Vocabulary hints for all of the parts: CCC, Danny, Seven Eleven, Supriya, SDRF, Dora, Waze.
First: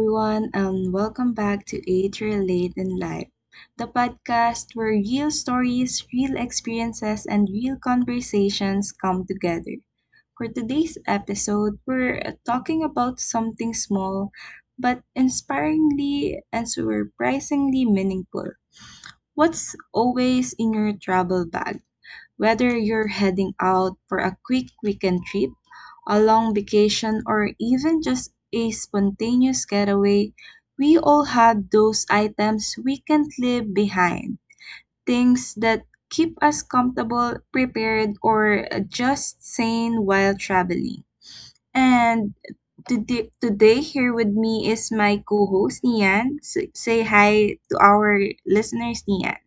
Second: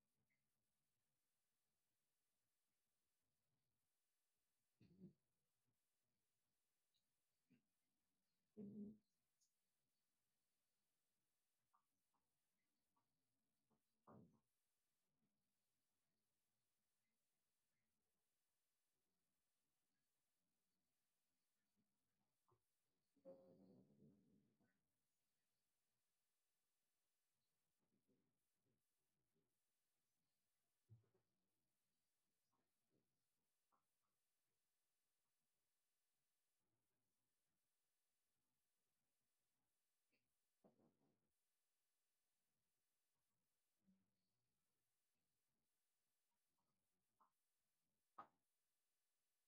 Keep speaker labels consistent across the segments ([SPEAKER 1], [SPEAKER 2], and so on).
[SPEAKER 1] everyone, and welcome back to Age Late in Life, the podcast where real stories, real experiences, and real conversations come together. For today's episode, we're talking about something small but inspiringly and surprisingly meaningful. What's always in your travel bag? Whether you're heading out for a quick weekend trip, a long vacation, or even just a spontaneous getaway, we all have those items we can't leave behind. Things that keep us comfortable, prepared, or just sane while traveling. And today here with me is my co-host Nian. Say hi to our listeners, Nian.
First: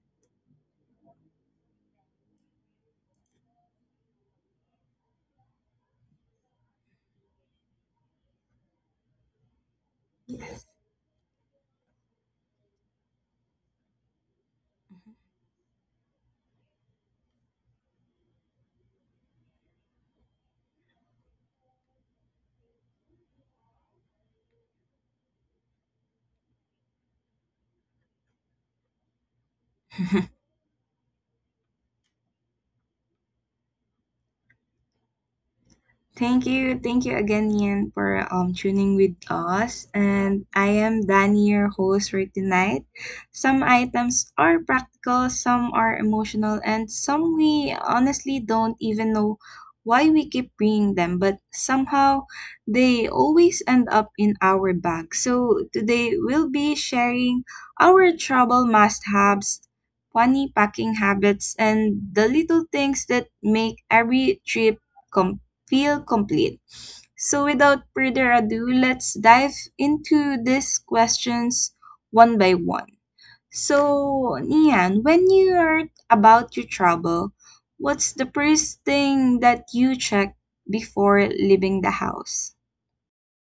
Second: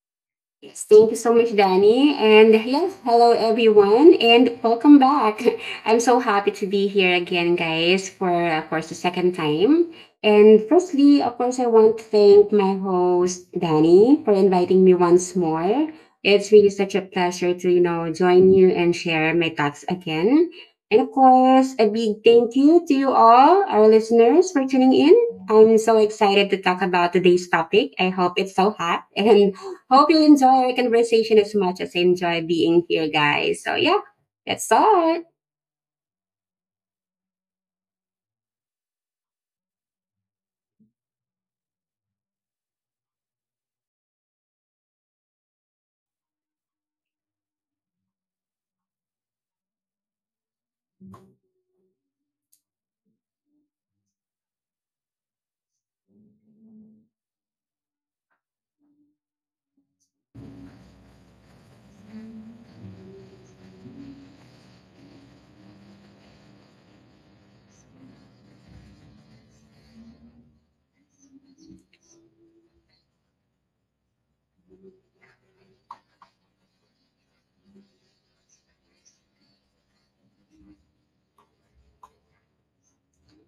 [SPEAKER 2] Yes, thank you so much, Danny. And yes, hello everyone, and welcome back. I'm so happy to be here again, guys, for of course the second time. And firstly, of course, I want to thank my host Danny for inviting me once more. It's really such a pleasure to join you and share my thoughts again. And of course, a big thank you to you all, our listeners, for tuning in. I'm so excited to talk about today's topic. I hope it's so hot and hope you enjoy our conversation as much as I enjoy being here, guys. So yeah, that's all.
[SPEAKER 1] Thank you. Thank you again, Ian, for tuning with us. And I am Danny, your host for tonight. Some items are practical, some are emotional, and some we honestly don't even know why we keep bringing them, but somehow they always end up in our bag. So today we'll be sharing our trouble must haves, funny packing habits, and the little things that make every trip feel complete. So, without further ado, let's dive into these questions one by one. So, Nian, when you are about your travel, what's the first thing that you check before leaving the house?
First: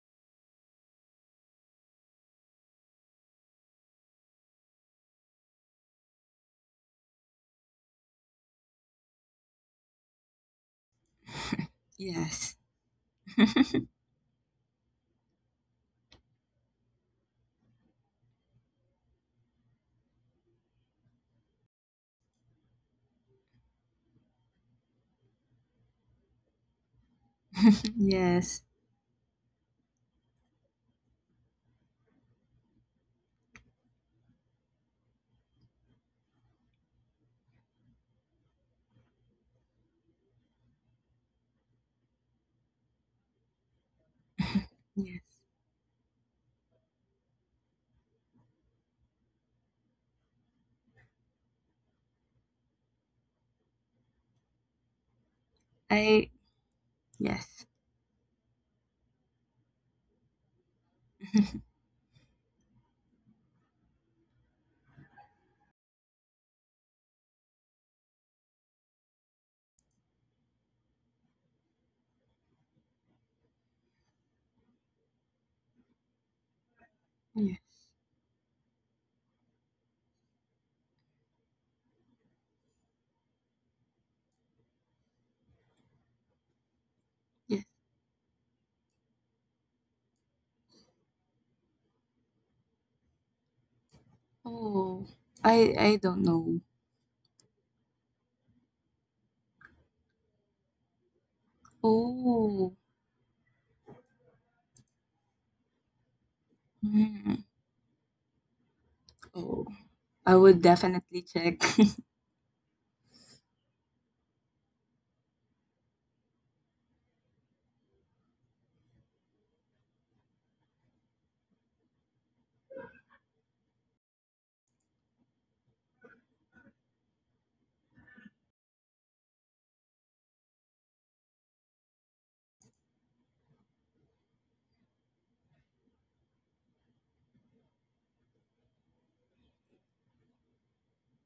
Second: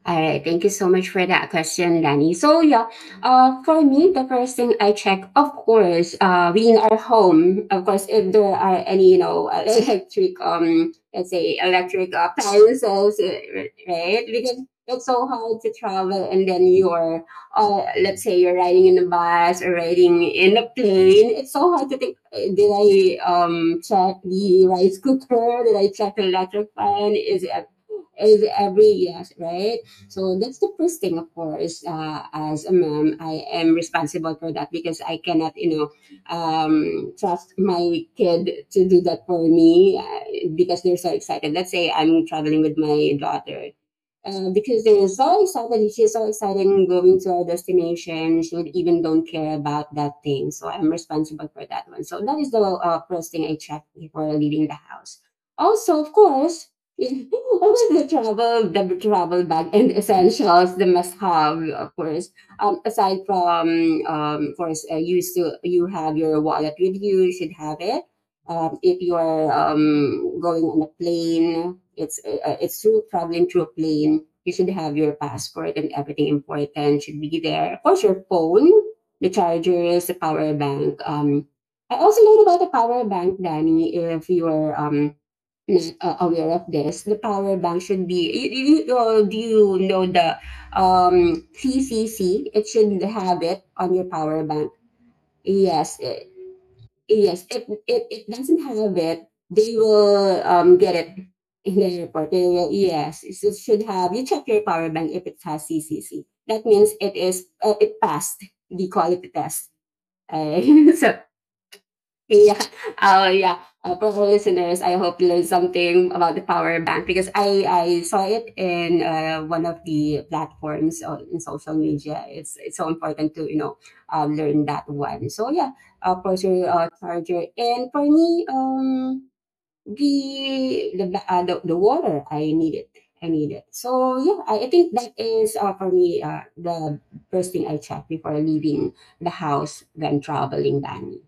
[SPEAKER 2] All right, thank you so much for that question, Danny. So yeah, for me, the first thing I check, of course, being our home, of course, if there are any, electric, let's say electric
[SPEAKER 1] Yes.
[SPEAKER 2] appliances, uh, right? Because it's so hard to travel, and then you're, let's say you're riding in a bus or riding in a plane. It's so hard to think. Did I check the rice cooker? Did I check the electric fan? Is
[SPEAKER 1] Yes.
[SPEAKER 2] every yes, right? So that's the first thing, of course. As a mom, I am responsible for that because I cannot, you know, trust my kid to do that for me because they're so excited. Let's say I'm traveling with my daughter. Because they're so
[SPEAKER 1] Yes.
[SPEAKER 2] excited, she's so excited in going to our destination. She would even don't care about that thing. So I'm responsible for that one. So that is the first thing I check before leaving the house. Also, of
[SPEAKER 1] I
[SPEAKER 2] course,
[SPEAKER 1] yes.
[SPEAKER 2] oh, the travel bag and essentials, the must-have, of course. Aside from, of course, you have your wallet with you. You should have it. If you are going on a plane, it's through traveling through a plane. You should have your passport and everything important should be
[SPEAKER 1] Yes.
[SPEAKER 2] there. Of course, your phone, the chargers, the power bank. I also learned about the power bank, Danny. If you are is aware of this, the power
[SPEAKER 1] Yes.
[SPEAKER 2] bank should be. Do you know the CCC? It should have it on your power bank.
[SPEAKER 1] Oh. I
[SPEAKER 2] Yes,
[SPEAKER 1] I don't
[SPEAKER 2] it,
[SPEAKER 1] know.
[SPEAKER 2] yes. If it, it doesn't have it, they will get it in the report. They will,
[SPEAKER 1] Oh.
[SPEAKER 2] yes. It should have. You check your power bank if it has CCC. That means it
[SPEAKER 1] Mm.
[SPEAKER 2] is, it passed the quality
[SPEAKER 1] Oh.
[SPEAKER 2] test.
[SPEAKER 1] I
[SPEAKER 2] Uh,
[SPEAKER 1] would
[SPEAKER 2] so
[SPEAKER 1] definitely check.
[SPEAKER 2] yeah. Oh, yeah. For our listeners, I hope you learned something about the power bank because I saw it in one of the platforms on, in social media. It's so important to learn that one. So yeah, portable charger. And for me, the the water, I need it. I need it. So yeah, I think that is, for me, the first thing I check before leaving the house when traveling, Danny.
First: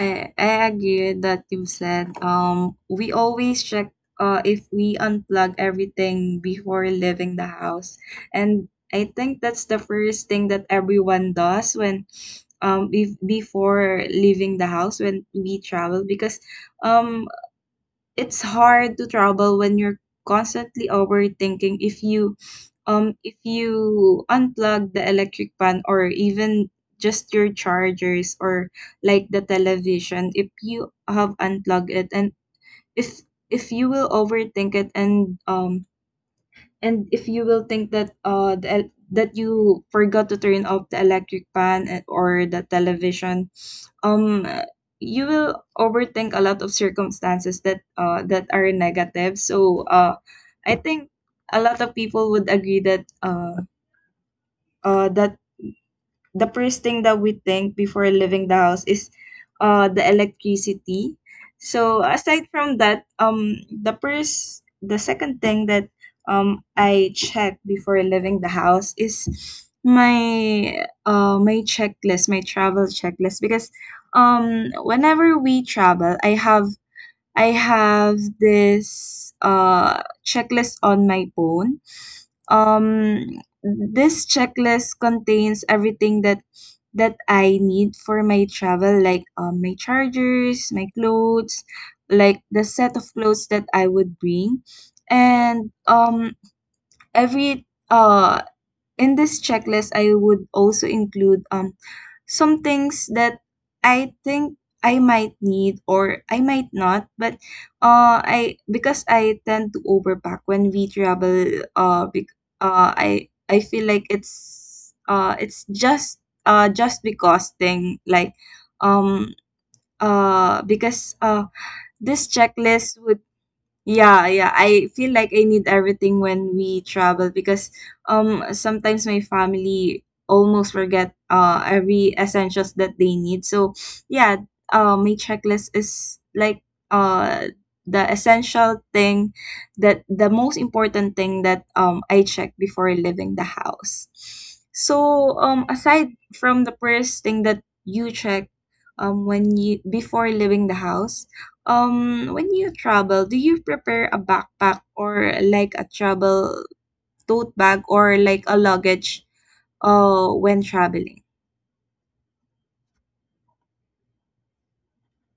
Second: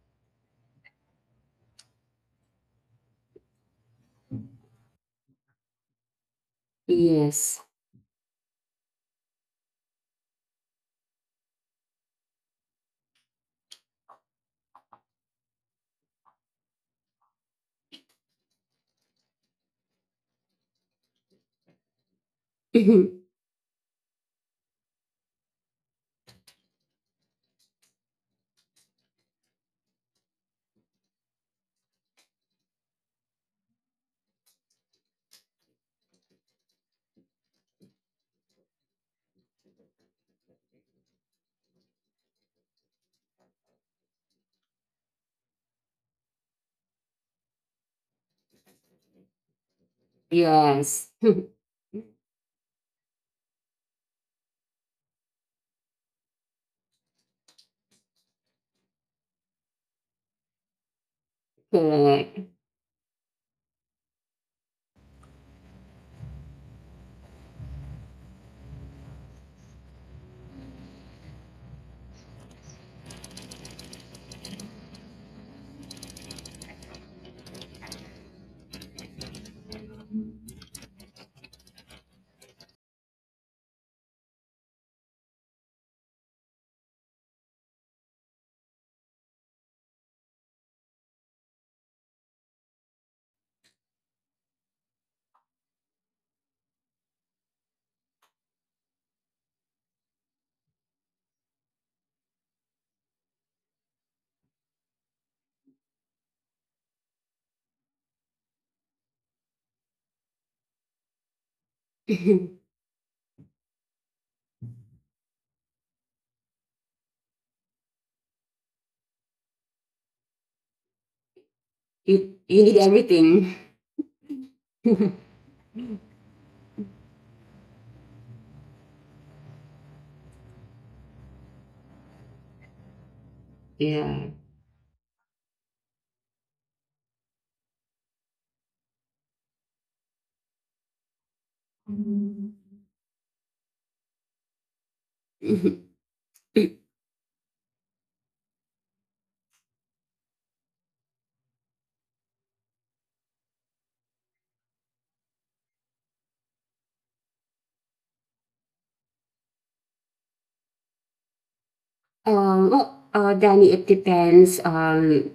[SPEAKER 1] I agree with that you said we always check if we unplug everything before leaving the
[SPEAKER 2] Yes.
[SPEAKER 1] house. And I think that's the first thing that everyone does when if, before leaving the house when we travel because um it's hard to travel when you're constantly overthinking
[SPEAKER 2] Mhm.
[SPEAKER 1] if you unplug the electric fan or even just your chargers or like the television if you have unplugged it. And if if you will overthink it and if you will think that the, that you forgot to turn off the electric fan or the television, um you will overthink a lot of circumstances that that are negative. I think
[SPEAKER 2] Yes.
[SPEAKER 1] a lot of people would agree that the first thing that we think before leaving the house is the electricity. So
[SPEAKER 2] Correct.
[SPEAKER 1] aside from that, the second thing that I check before leaving the house is my checklist, my travel checklist because whenever we travel, I have this checklist on my phone. This checklist contains everything that I need for my travel, like my chargers, my clothes, like the set of clothes that I would bring, and every in this checklist I would also include some things that I think I might need or I might not, but I because I tend to overpack when we travel. Uh, bec- uh, I I feel like it's just because thing like um because this
[SPEAKER 2] You need
[SPEAKER 1] checklist would
[SPEAKER 2] everything.
[SPEAKER 1] yeah, yeah. I feel like I need everything when we travel because sometimes my family almost forget every essentials that they need. So
[SPEAKER 2] Yeah.
[SPEAKER 1] yeah, my checklist is like uh the essential thing the most important thing that I check
[SPEAKER 2] Mhm.
[SPEAKER 1] before leaving the house. So
[SPEAKER 2] Mhm.
[SPEAKER 1] aside from the first thing that you check when you before leaving the house, when you travel, do you prepare a backpack or like a travel tote bag or like a luggage when traveling?
[SPEAKER 2] Well, Danny, it depends on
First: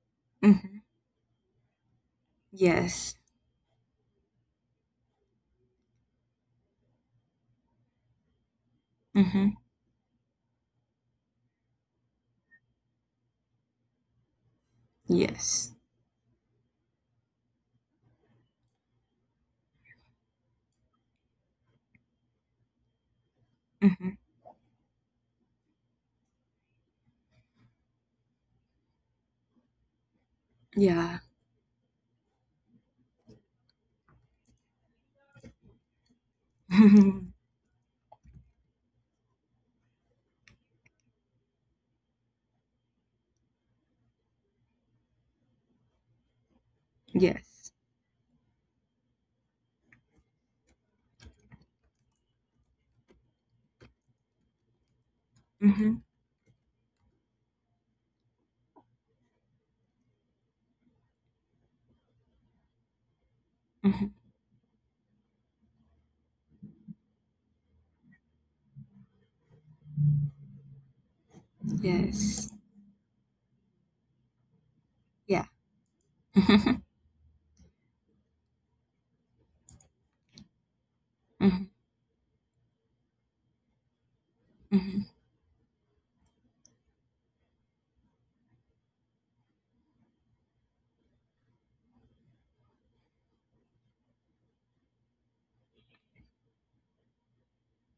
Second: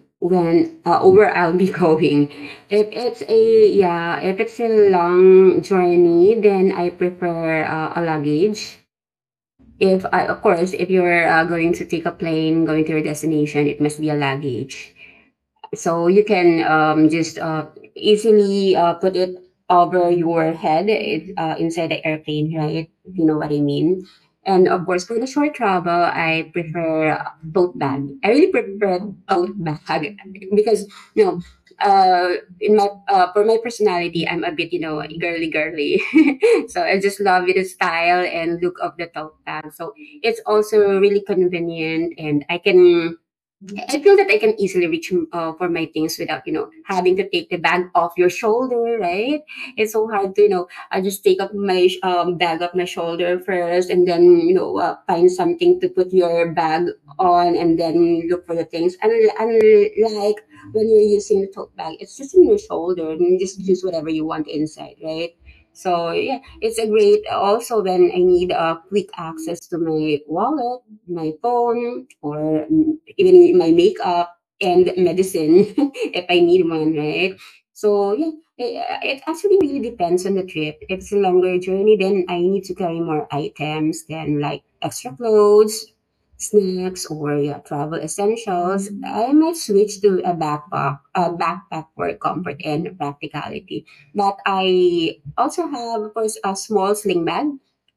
[SPEAKER 1] Mm-hmm.
[SPEAKER 2] when where I'll be going.
[SPEAKER 1] Yes.
[SPEAKER 2] If it's a long journey, then I prefer a luggage.
[SPEAKER 1] Mm-hmm.
[SPEAKER 2] If I, of course, if you're going to take a plane going to your destination, it must be a luggage.
[SPEAKER 1] Yes.
[SPEAKER 2] So you can just easily put it over your head it, inside the airplane, right? You know what I mean?
[SPEAKER 1] Mm-hmm.
[SPEAKER 2] And of course, for the short travel, I prefer tote bag. I really prefer tote bag because,
[SPEAKER 1] Yeah.
[SPEAKER 2] you know, in my for my personality, I'm a bit, you know, girly girly. So I just love the style and look of the tote bag. So it's also really convenient, and I feel that I can easily reach for my things without, you know, having to take the
[SPEAKER 1] Yes.
[SPEAKER 2] bag off your shoulder, right? It's so hard to, you know, I just take up my bag off my shoulder first and then, you know, find something to
[SPEAKER 1] Mm-hmm.
[SPEAKER 2] put your bag on and then look for the things. And like when you're using the tote bag, it's just in your shoulder and you just use
[SPEAKER 1] Mm-hmm.
[SPEAKER 2] whatever you want inside, right? So yeah, it's a great also when I need a quick access to my wallet, my phone,
[SPEAKER 1] Yes.
[SPEAKER 2] or even my makeup and
[SPEAKER 1] Yeah.
[SPEAKER 2] medicine if I need
[SPEAKER 1] Mm-hmm.
[SPEAKER 2] one, right? So yeah, it actually really depends on the trip. If it's a longer journey, then I need to carry more items then like
[SPEAKER 1] Mm-hmm.
[SPEAKER 2] extra clothes, snacks, or yeah, travel essentials. I might switch to a backpack for comfort and practicality. But I also have, of course, a small sling bag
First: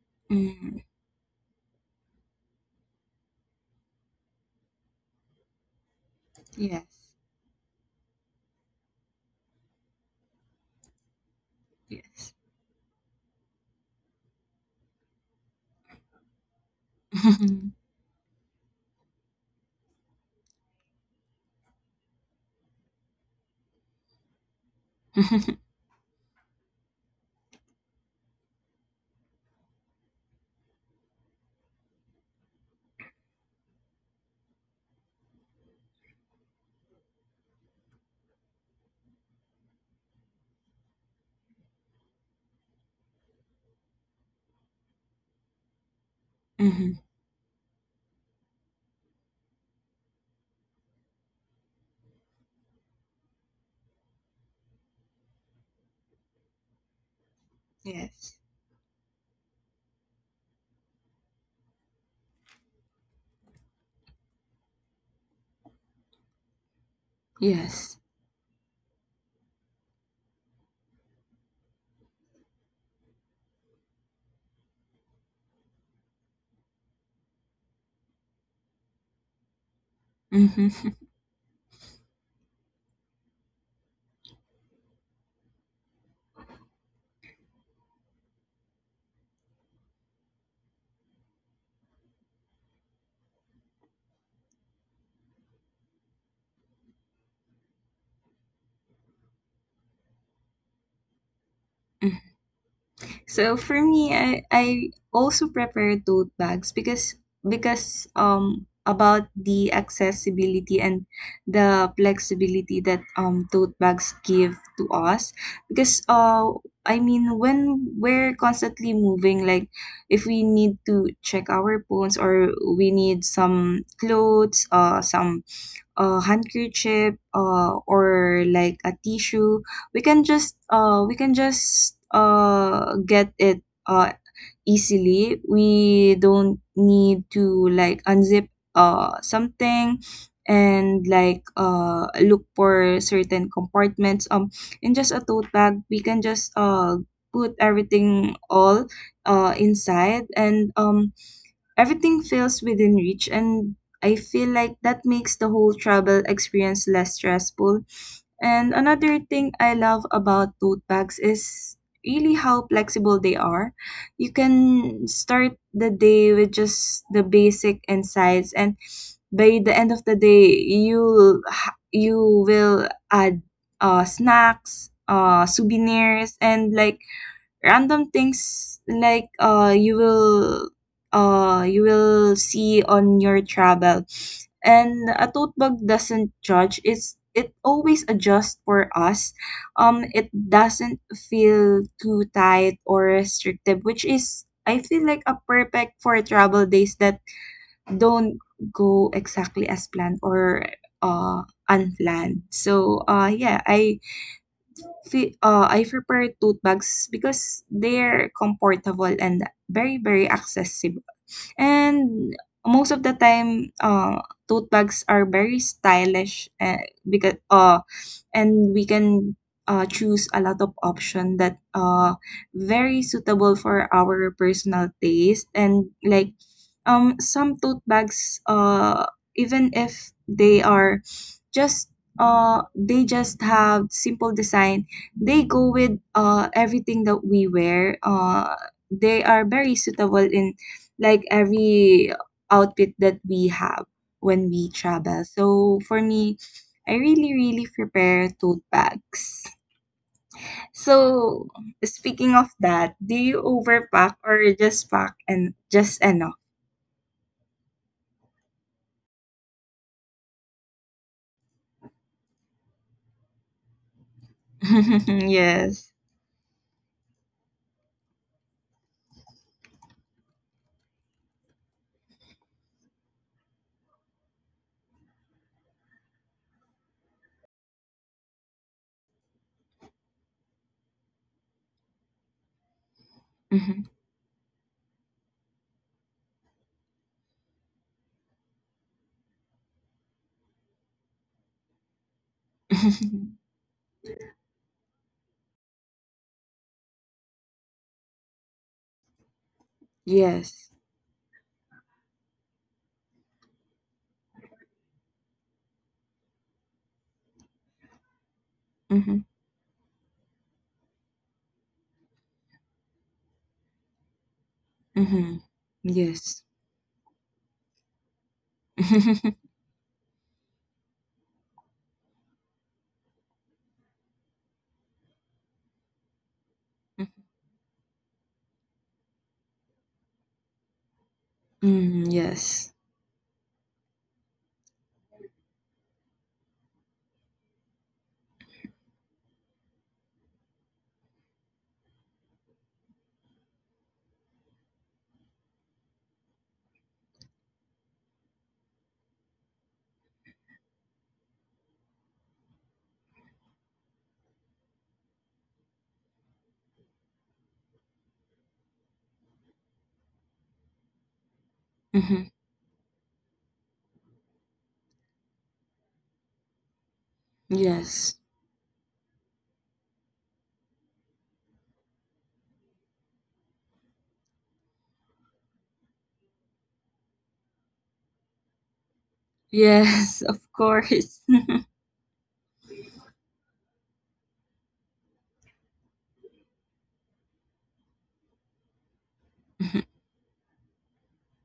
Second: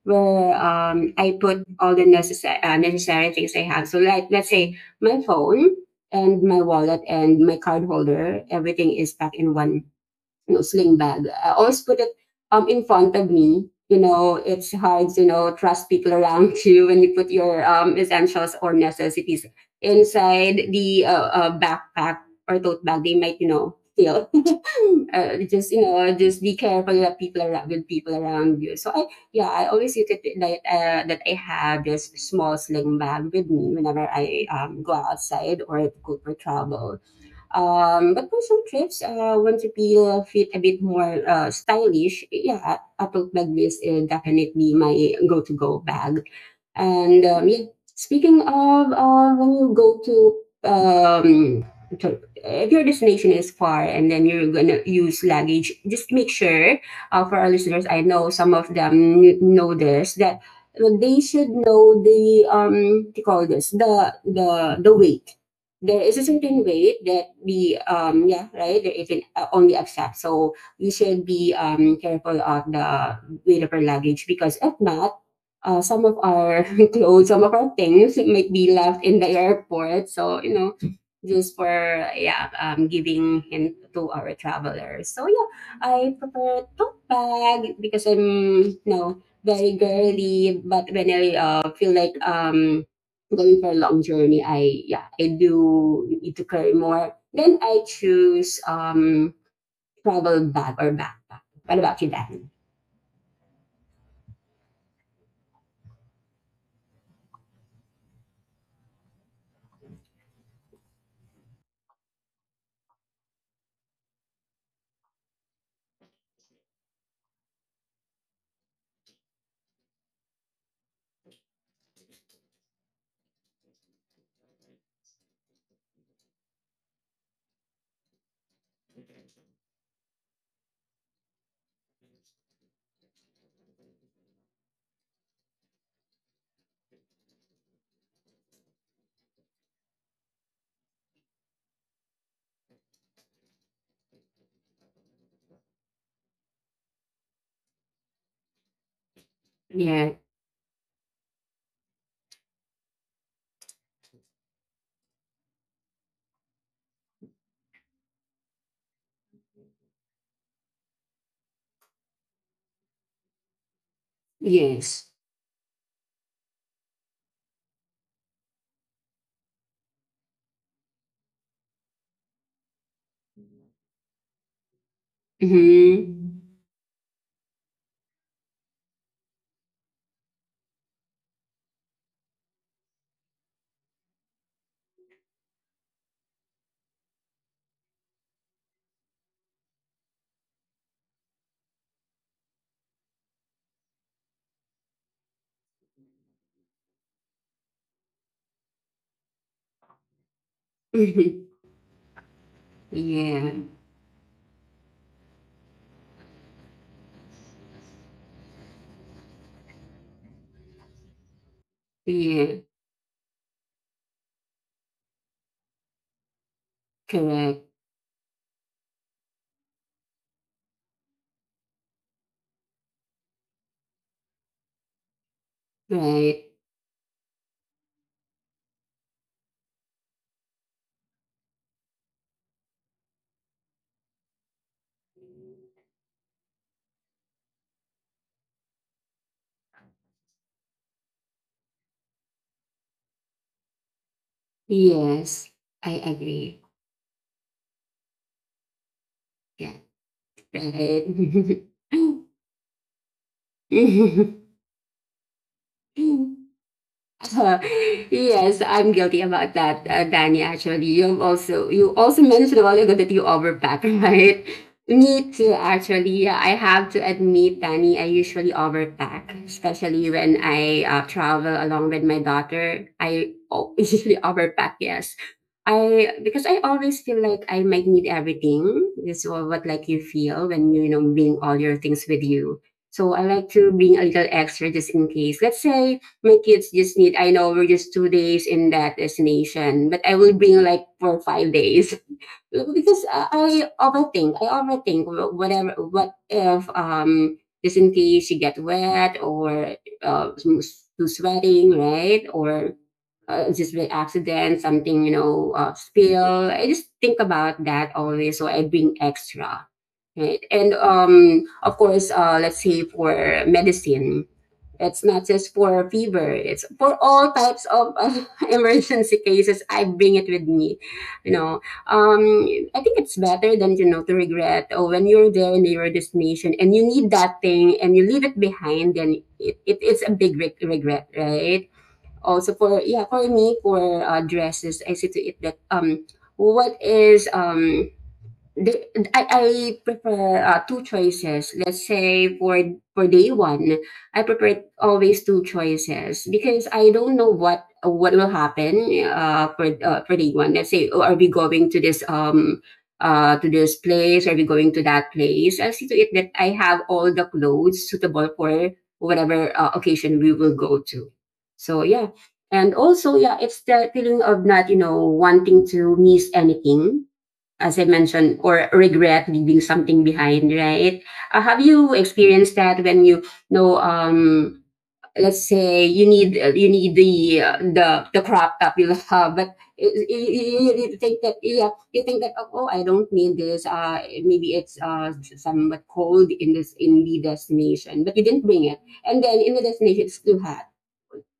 [SPEAKER 2] where
[SPEAKER 1] Mm-hmm.
[SPEAKER 2] I put all the necessary things I have. So like let's say my phone and my wallet
[SPEAKER 1] Yes.
[SPEAKER 2] and my card holder, everything is packed in one no sling bag. I always put it
[SPEAKER 1] Yes.
[SPEAKER 2] in front of me. You know, it's hard to trust people around you when you put your essentials or necessities inside the backpack or tote bag. They might steal. Just you know, just be careful that people are with people around you. So I always use it like that. I have this small sling bag with me whenever I go outside or go for travel. But for some trips, want to feel fit a bit more stylish, yeah, a tote bag is definitely my go-to-go bag.
[SPEAKER 1] Mm-hmm.
[SPEAKER 2] And yeah, speaking of when you go to um, if your destination is far and then you're gonna use luggage, just make sure, for our listeners, I know
[SPEAKER 1] Yes.
[SPEAKER 2] some of them know this, that they should know the what do you call this, the weight. There is a certain weight that the
[SPEAKER 1] Yes.
[SPEAKER 2] yeah, right, that it can only accept, so we should be careful of the weight of our luggage, because if not, some of our clothes, some of our things might be left in the airport, so you know,
[SPEAKER 1] Mm-hmm.
[SPEAKER 2] just for yeah, giving hint to our travelers. So yeah, I prefer tote bag because I'm, you know, very girly, but when I, feel like going for a long journey, I do need to carry more. Then I choose travel bag or backpack. What about you, Dan?
[SPEAKER 1] So for me, I also prepare tote bags because about the accessibility and the flexibility that tote bags give to us because I mean when we're constantly moving, like if we need to check our phones, or we need some clothes, some a handkerchief, or like a tissue, we can just get it easily. We don't need to like unzip something and like look for certain compartments. In just a tote bag we can just put everything all
[SPEAKER 2] Yeah.
[SPEAKER 1] inside and everything feels within reach, and I feel like that makes the whole travel experience less stressful. And another thing I love about tote bags is really how flexible they are. You can
[SPEAKER 2] Yes.
[SPEAKER 1] start the day with just the basic insides, and by the end of the day, you will add snacks,
[SPEAKER 2] Mm-hmm.
[SPEAKER 1] souvenirs, and like random things like you will see on your travel. And a tote bag doesn't judge; it's it always adjusts for us. It doesn't feel too tight or restrictive, which is I feel like a perfect for travel days that don't go exactly as planned or uh
[SPEAKER 2] Mm-hmm.
[SPEAKER 1] unplanned.
[SPEAKER 2] Yeah.
[SPEAKER 1] I prefer tote bags because they're comfortable and very, very accessible. And
[SPEAKER 2] Yeah.
[SPEAKER 1] most of the time, tote bags are very stylish, because
[SPEAKER 2] Correct.
[SPEAKER 1] and we can choose a lot of option that very suitable for our personal taste and like
[SPEAKER 2] Right.
[SPEAKER 1] some tote bags, even if they are just they just have simple design. They go with everything that we wear. They are very suitable in like every outfit that we have when we travel.
[SPEAKER 2] Yes.
[SPEAKER 1] So
[SPEAKER 2] I
[SPEAKER 1] for me,
[SPEAKER 2] agree.
[SPEAKER 1] I really, really prepare tote bags.
[SPEAKER 2] Yeah.
[SPEAKER 1] So
[SPEAKER 2] Right.
[SPEAKER 1] speaking of that, do you overpack or just pack and just enough?
[SPEAKER 2] Uh, yes, I'm guilty about that, Danny. Actually, you also mentioned a while ago that you overpack, right? Me too.
[SPEAKER 1] Yes.
[SPEAKER 2] Actually, yeah, I have to admit, Danny, I usually overpack, especially when I travel along with my daughter. I usually overpack. Yes, I because I always feel like I might need everything. This is what like you feel when you know bring all your things with you. So I like to
[SPEAKER 1] Hmm.
[SPEAKER 2] bring a little extra just in case. Let's say my kids just need. I know we're just 2 days in that destination, but I will bring like for 5 days because I overthink. I overthink whatever. What if just in case you get wet or
[SPEAKER 1] Yes.
[SPEAKER 2] too sweating, right? Or just by accident, something, you know, spill. I just think about that always. So I bring
[SPEAKER 1] Hmm.
[SPEAKER 2] extra, right? And of course, let's say for medicine, it's not
[SPEAKER 1] Hmm.
[SPEAKER 2] just for fever.
[SPEAKER 1] Yes.
[SPEAKER 2] It's for all types of emergency
[SPEAKER 1] Mm,
[SPEAKER 2] cases. I bring it with me, you know. Um, I think it's better than you know to regret. Oh, when you're there in your destination and you need that thing and you leave it behind, then it's a big regret, right? Also
[SPEAKER 1] yes.
[SPEAKER 2] for yeah, for me for dresses, I see to it that what is the I prefer, 2 choices. Let's say for day 1, I prefer always 2 choices because I don't know what will happen, for day 1. Let's say, "Oh, are we going to this place? Are we going to that place?" I'll see to it that I have all the clothes suitable for whatever, occasion we will go to. So, yeah.
[SPEAKER 1] Hmm.
[SPEAKER 2] And also, yeah, it's the feeling of not, you know, wanting to miss anything as I
[SPEAKER 1] Yes.
[SPEAKER 2] mentioned, or regret leaving something behind, right? Have you experienced that when let's say you need the crop top you have, but
[SPEAKER 1] Yes, of
[SPEAKER 2] you
[SPEAKER 1] course.
[SPEAKER 2] think that yeah, you think that oh, I don't need this. Maybe it's somewhat cold in this in the destination, but you didn't bring it, and then in the destination it's too hot.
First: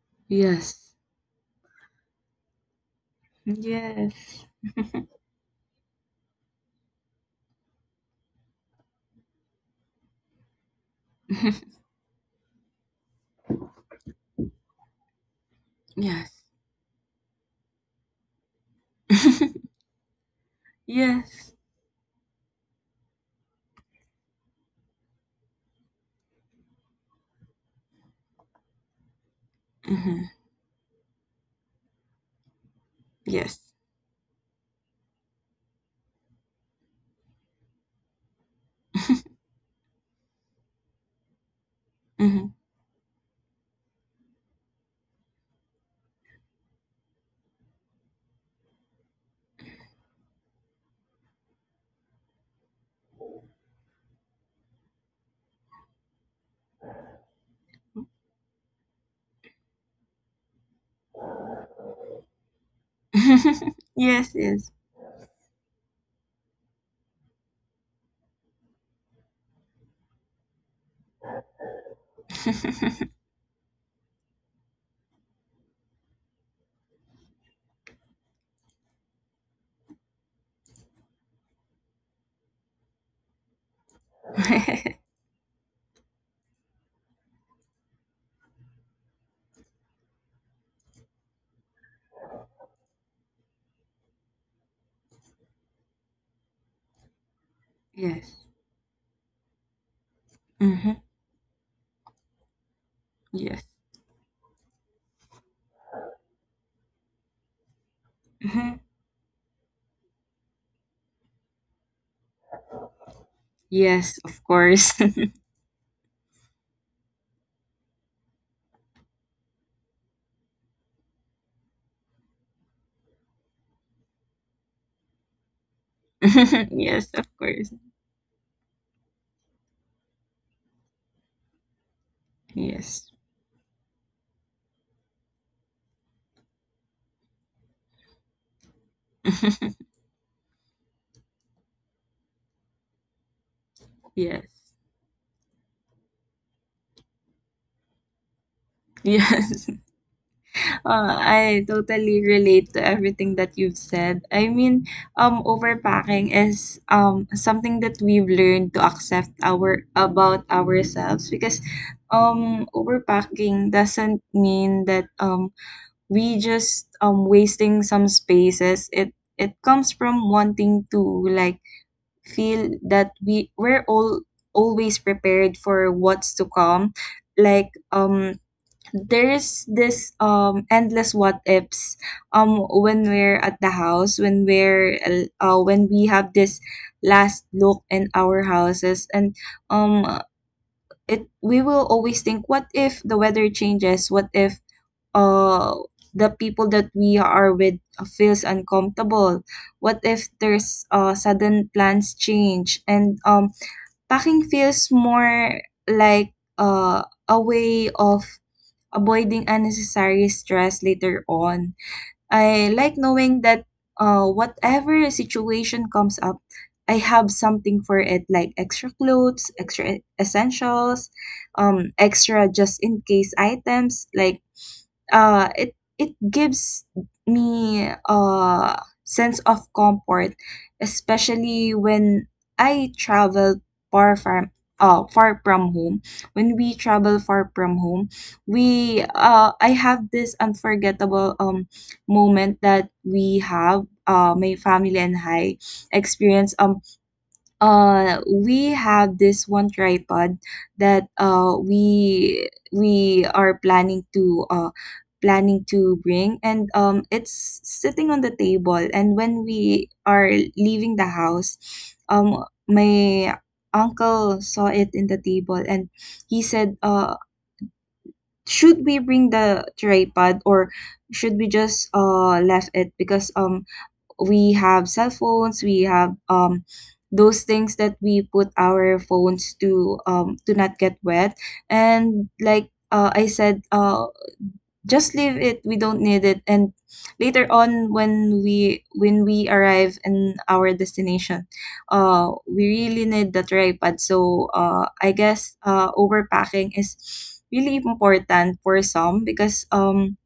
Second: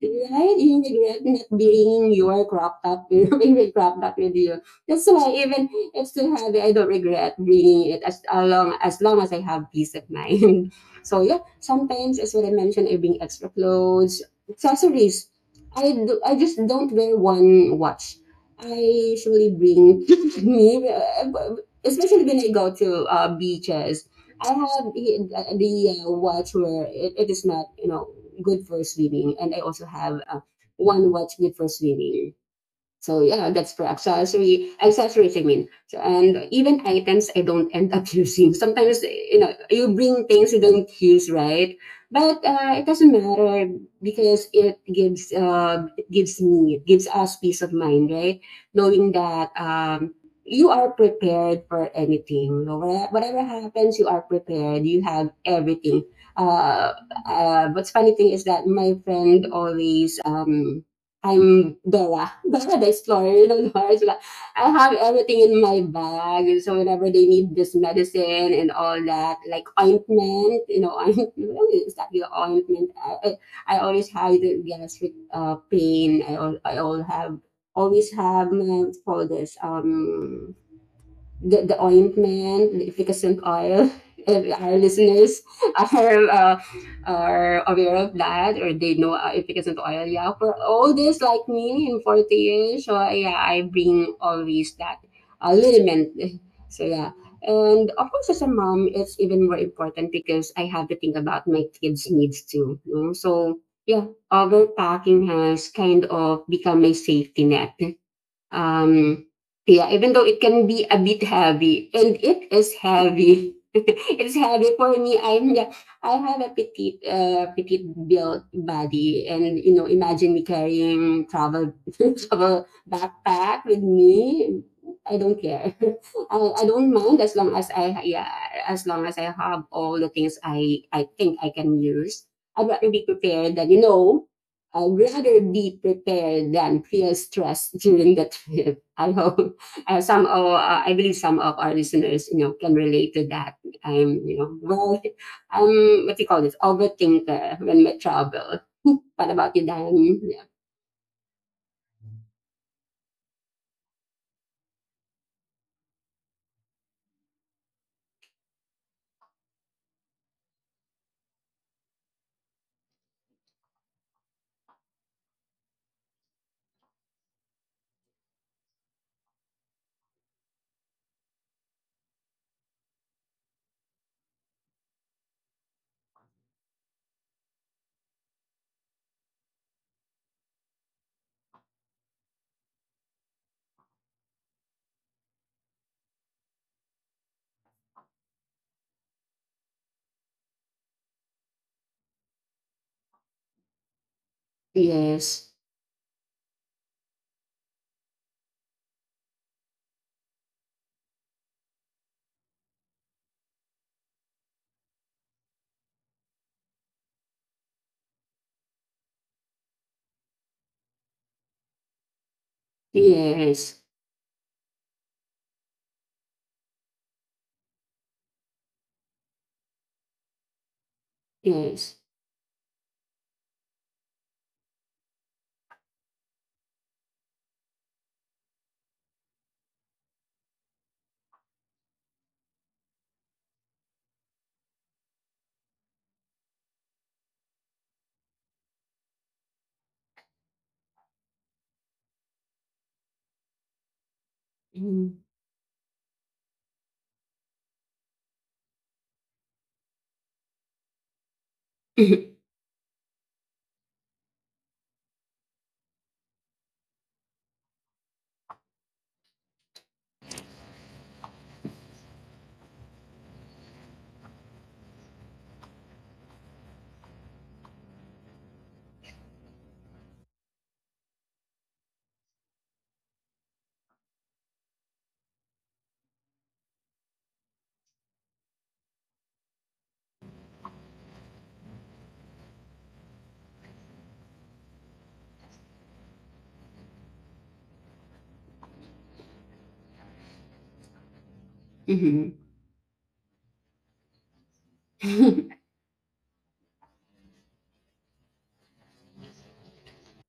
[SPEAKER 2] Right? You
[SPEAKER 1] Yes.
[SPEAKER 2] regret not bringing your crop top, being with crop top with
[SPEAKER 1] Yes.
[SPEAKER 2] you. That's why even if it's too heavy, I don't regret bringing it as long as long as I have peace of mind. So yeah, sometimes as what I mentioned, I bring extra clothes, accessories. I
[SPEAKER 1] Yes.
[SPEAKER 2] just don't wear one watch. I usually bring me,
[SPEAKER 1] Yes.
[SPEAKER 2] especially when I go to beaches. I have the watch where it is not, you know, good for swimming, and I also have
[SPEAKER 1] Mhm.
[SPEAKER 2] one watch good for swimming. So yeah,
[SPEAKER 1] Yes.
[SPEAKER 2] that's for accessory accessories. I mean, so, and even items I don't end up using. Sometimes you know you bring things you don't use, right? But
[SPEAKER 1] Mhm.
[SPEAKER 2] it doesn't matter because it gives me, it gives us peace of mind, right? Knowing that you are prepared for anything. You know, whatever happens, you are prepared. You have everything. Uh, what's funny thing is that my friend always I'm Dora. Dora the Explorer. You don't know it's like
[SPEAKER 1] Yes,
[SPEAKER 2] I
[SPEAKER 1] yes.
[SPEAKER 2] have everything in my bag. So whenever they need this medicine and all that, like ointment, you know, ointment, is that your ointment? I always have the gastric pain. I all have always have my for this the ointment, the efficacy oil. If our listeners are uh, are aware of that or they know efficacy oil, yeah. For all this, like me in 40 years, so yeah, I bring always that liniment. So yeah. And of course, as a
[SPEAKER 1] Yes.
[SPEAKER 2] mom, it's even more important because I have to
[SPEAKER 1] Mhm.
[SPEAKER 2] think about my kids' needs too. You know? So
[SPEAKER 1] Yes.
[SPEAKER 2] yeah, overpacking has kind of become my safety net.
[SPEAKER 1] Mhm.
[SPEAKER 2] Um, yeah, even though it can be a bit heavy, and it is heavy.
[SPEAKER 1] Yes,
[SPEAKER 2] It's
[SPEAKER 1] of
[SPEAKER 2] heavy
[SPEAKER 1] course.
[SPEAKER 2] for me. I have a petite, petite built body, and you know, imagine me carrying travel travel backpack with me. I don't care. I, I don't
[SPEAKER 1] Yes,
[SPEAKER 2] mind
[SPEAKER 1] of
[SPEAKER 2] as long as
[SPEAKER 1] course.
[SPEAKER 2] I yeah as long as I have all the things I think I can use. I'd rather be
[SPEAKER 1] Yes.
[SPEAKER 2] prepared than you know I'd rather be prepared than feel stress during the trip. I hope I believe some of our listeners, you know, can relate to that. I'm, you know,
[SPEAKER 1] Yes.
[SPEAKER 2] well, I'm what do you call this, overthinker when we travel. What about you,
[SPEAKER 1] Yes.
[SPEAKER 2] Dan? Yeah.
[SPEAKER 1] I totally relate to everything that you've said. I mean, overpacking is something that we've learned to accept our about ourselves because overpacking doesn't mean that we just wasting some spaces. It comes from wanting to like feel that we we're all always prepared for what's to come. Like um there's this endless what ifs when we're at the house when we're when we have this last look in our houses and um it we will always think, what if the weather changes? What if
[SPEAKER 2] Yes,
[SPEAKER 1] uh the people that we are with feels uncomfortable? What if there's sudden plans change? And packing feels more like uh a way of avoiding unnecessary stress later on. I like knowing that,
[SPEAKER 2] yes,
[SPEAKER 1] whatever situation comes up, I have something for it, like extra clothes, extra essentials,
[SPEAKER 2] yes.
[SPEAKER 1] extra just in case items. It it gives me a sense of comfort, especially when I travel far from far from home. When we travel far from home, we I have this unforgettable moment that we have, my family
[SPEAKER 2] Mm.
[SPEAKER 1] and I experience. We have this one tripod that we are planning to planning to bring, and it's sitting on the table. And when we are leaving the house, my uncle saw it in the table, and he said, should we bring the tripod or should we just left it? Because we have cell phones, we have those things that we put our phones to not get wet. And like, I said, just leave it, we don't need it. And later on, when we arrive in our destination,
[SPEAKER 2] Mhm.
[SPEAKER 1] we really need the tripod. I guess overpacking is really important for some because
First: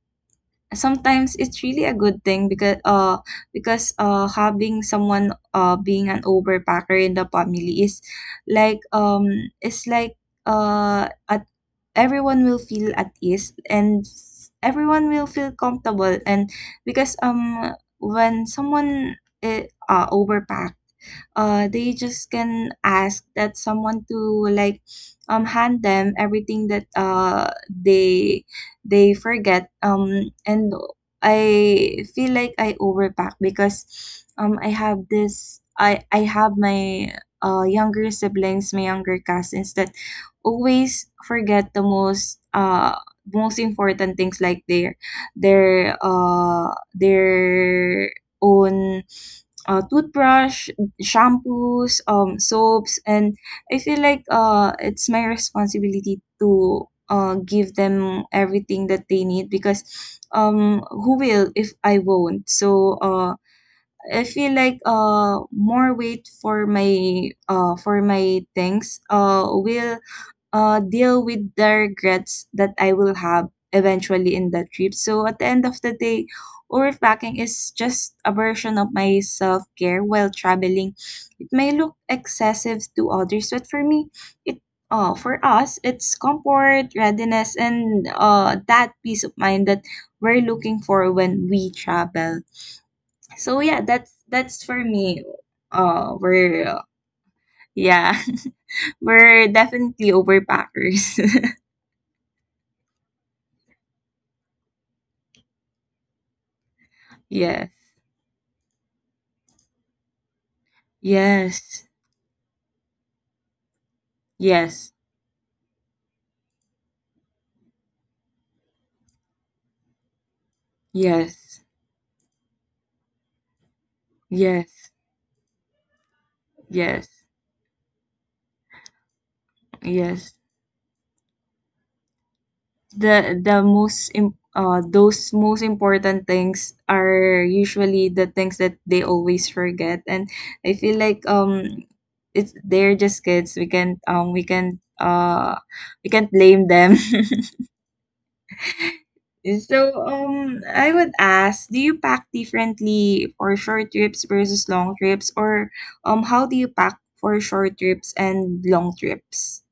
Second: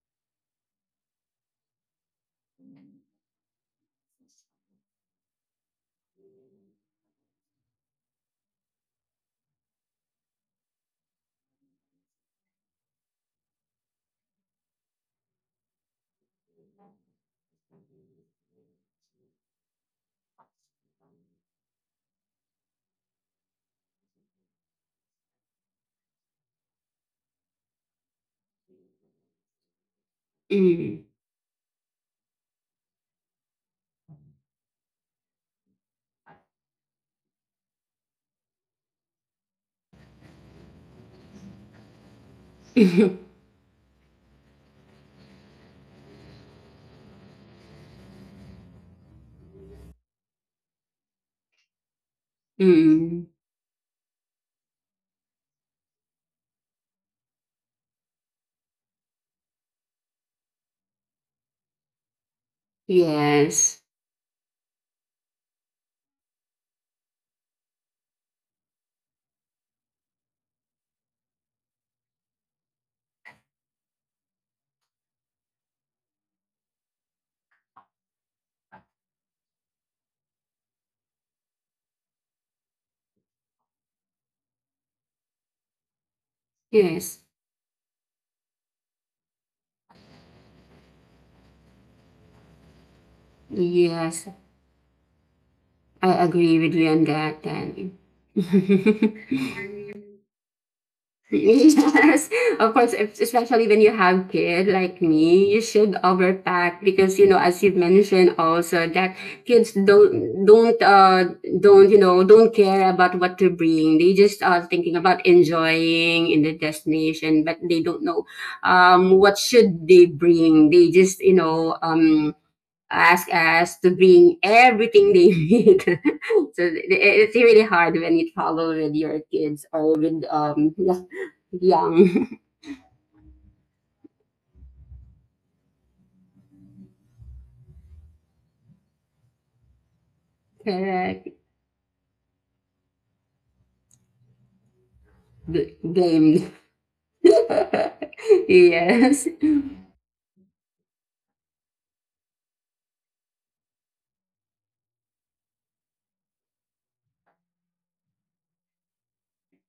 [SPEAKER 1] sometimes it's really a good thing because having someone being an overpacker in the family is like it's like a everyone will feel at ease, and everyone will feel comfortable. And because um when someone uh, overpacks, they just can ask that someone to like hand them everything that they forget. And
[SPEAKER 2] Mm.
[SPEAKER 1] I feel like I overpack because I have this I have my younger siblings, my younger cousins, that always forget the most most important things, like their own toothbrush, shampoos, soaps.
[SPEAKER 2] Mm.
[SPEAKER 1] And I feel like it's my responsibility to give them everything that they need because who will if I won't? So
[SPEAKER 2] Yes,
[SPEAKER 1] I feel like more weight for my things will deal with the regrets that I will have eventually in that trip. So at the end of the day, overpacking is just a version of my self care while traveling. It may look excessive to others, but for me, it for us, it's comfort,
[SPEAKER 2] yes,
[SPEAKER 1] readiness, and that peace of mind that we're looking for when we travel. So yeah, that's
[SPEAKER 2] yes.
[SPEAKER 1] that's for me. Uh,
[SPEAKER 2] I agree with
[SPEAKER 1] we're
[SPEAKER 2] you on that, Danny.
[SPEAKER 1] yeah, we're definitely overpackers.
[SPEAKER 2] Yes, of course, especially when you have kid like me, you should overpack because you know, as
[SPEAKER 1] yes.
[SPEAKER 2] you mentioned also that kids don't don't uh
[SPEAKER 1] Yes,
[SPEAKER 2] don't you know don't care about what to bring. They just are
[SPEAKER 1] yes,
[SPEAKER 2] thinking about enjoying in the destination, but they don't know what should they bring. They just
[SPEAKER 1] yes,
[SPEAKER 2] ask us to bring
[SPEAKER 1] yes,
[SPEAKER 2] everything they need. So
[SPEAKER 1] yes,
[SPEAKER 2] it's really hard when you travel with your kids or with
[SPEAKER 1] yes.
[SPEAKER 2] young
[SPEAKER 1] The most im- those most important things are usually the things that they always forget, and I feel like
[SPEAKER 2] correct
[SPEAKER 1] it's they're just kids. We can't
[SPEAKER 2] Gamed.
[SPEAKER 1] blame them.
[SPEAKER 2] Yes.
[SPEAKER 1] So, I would ask, do you pack differently for short trips versus long trips, or how do you pack for short trips and long trips?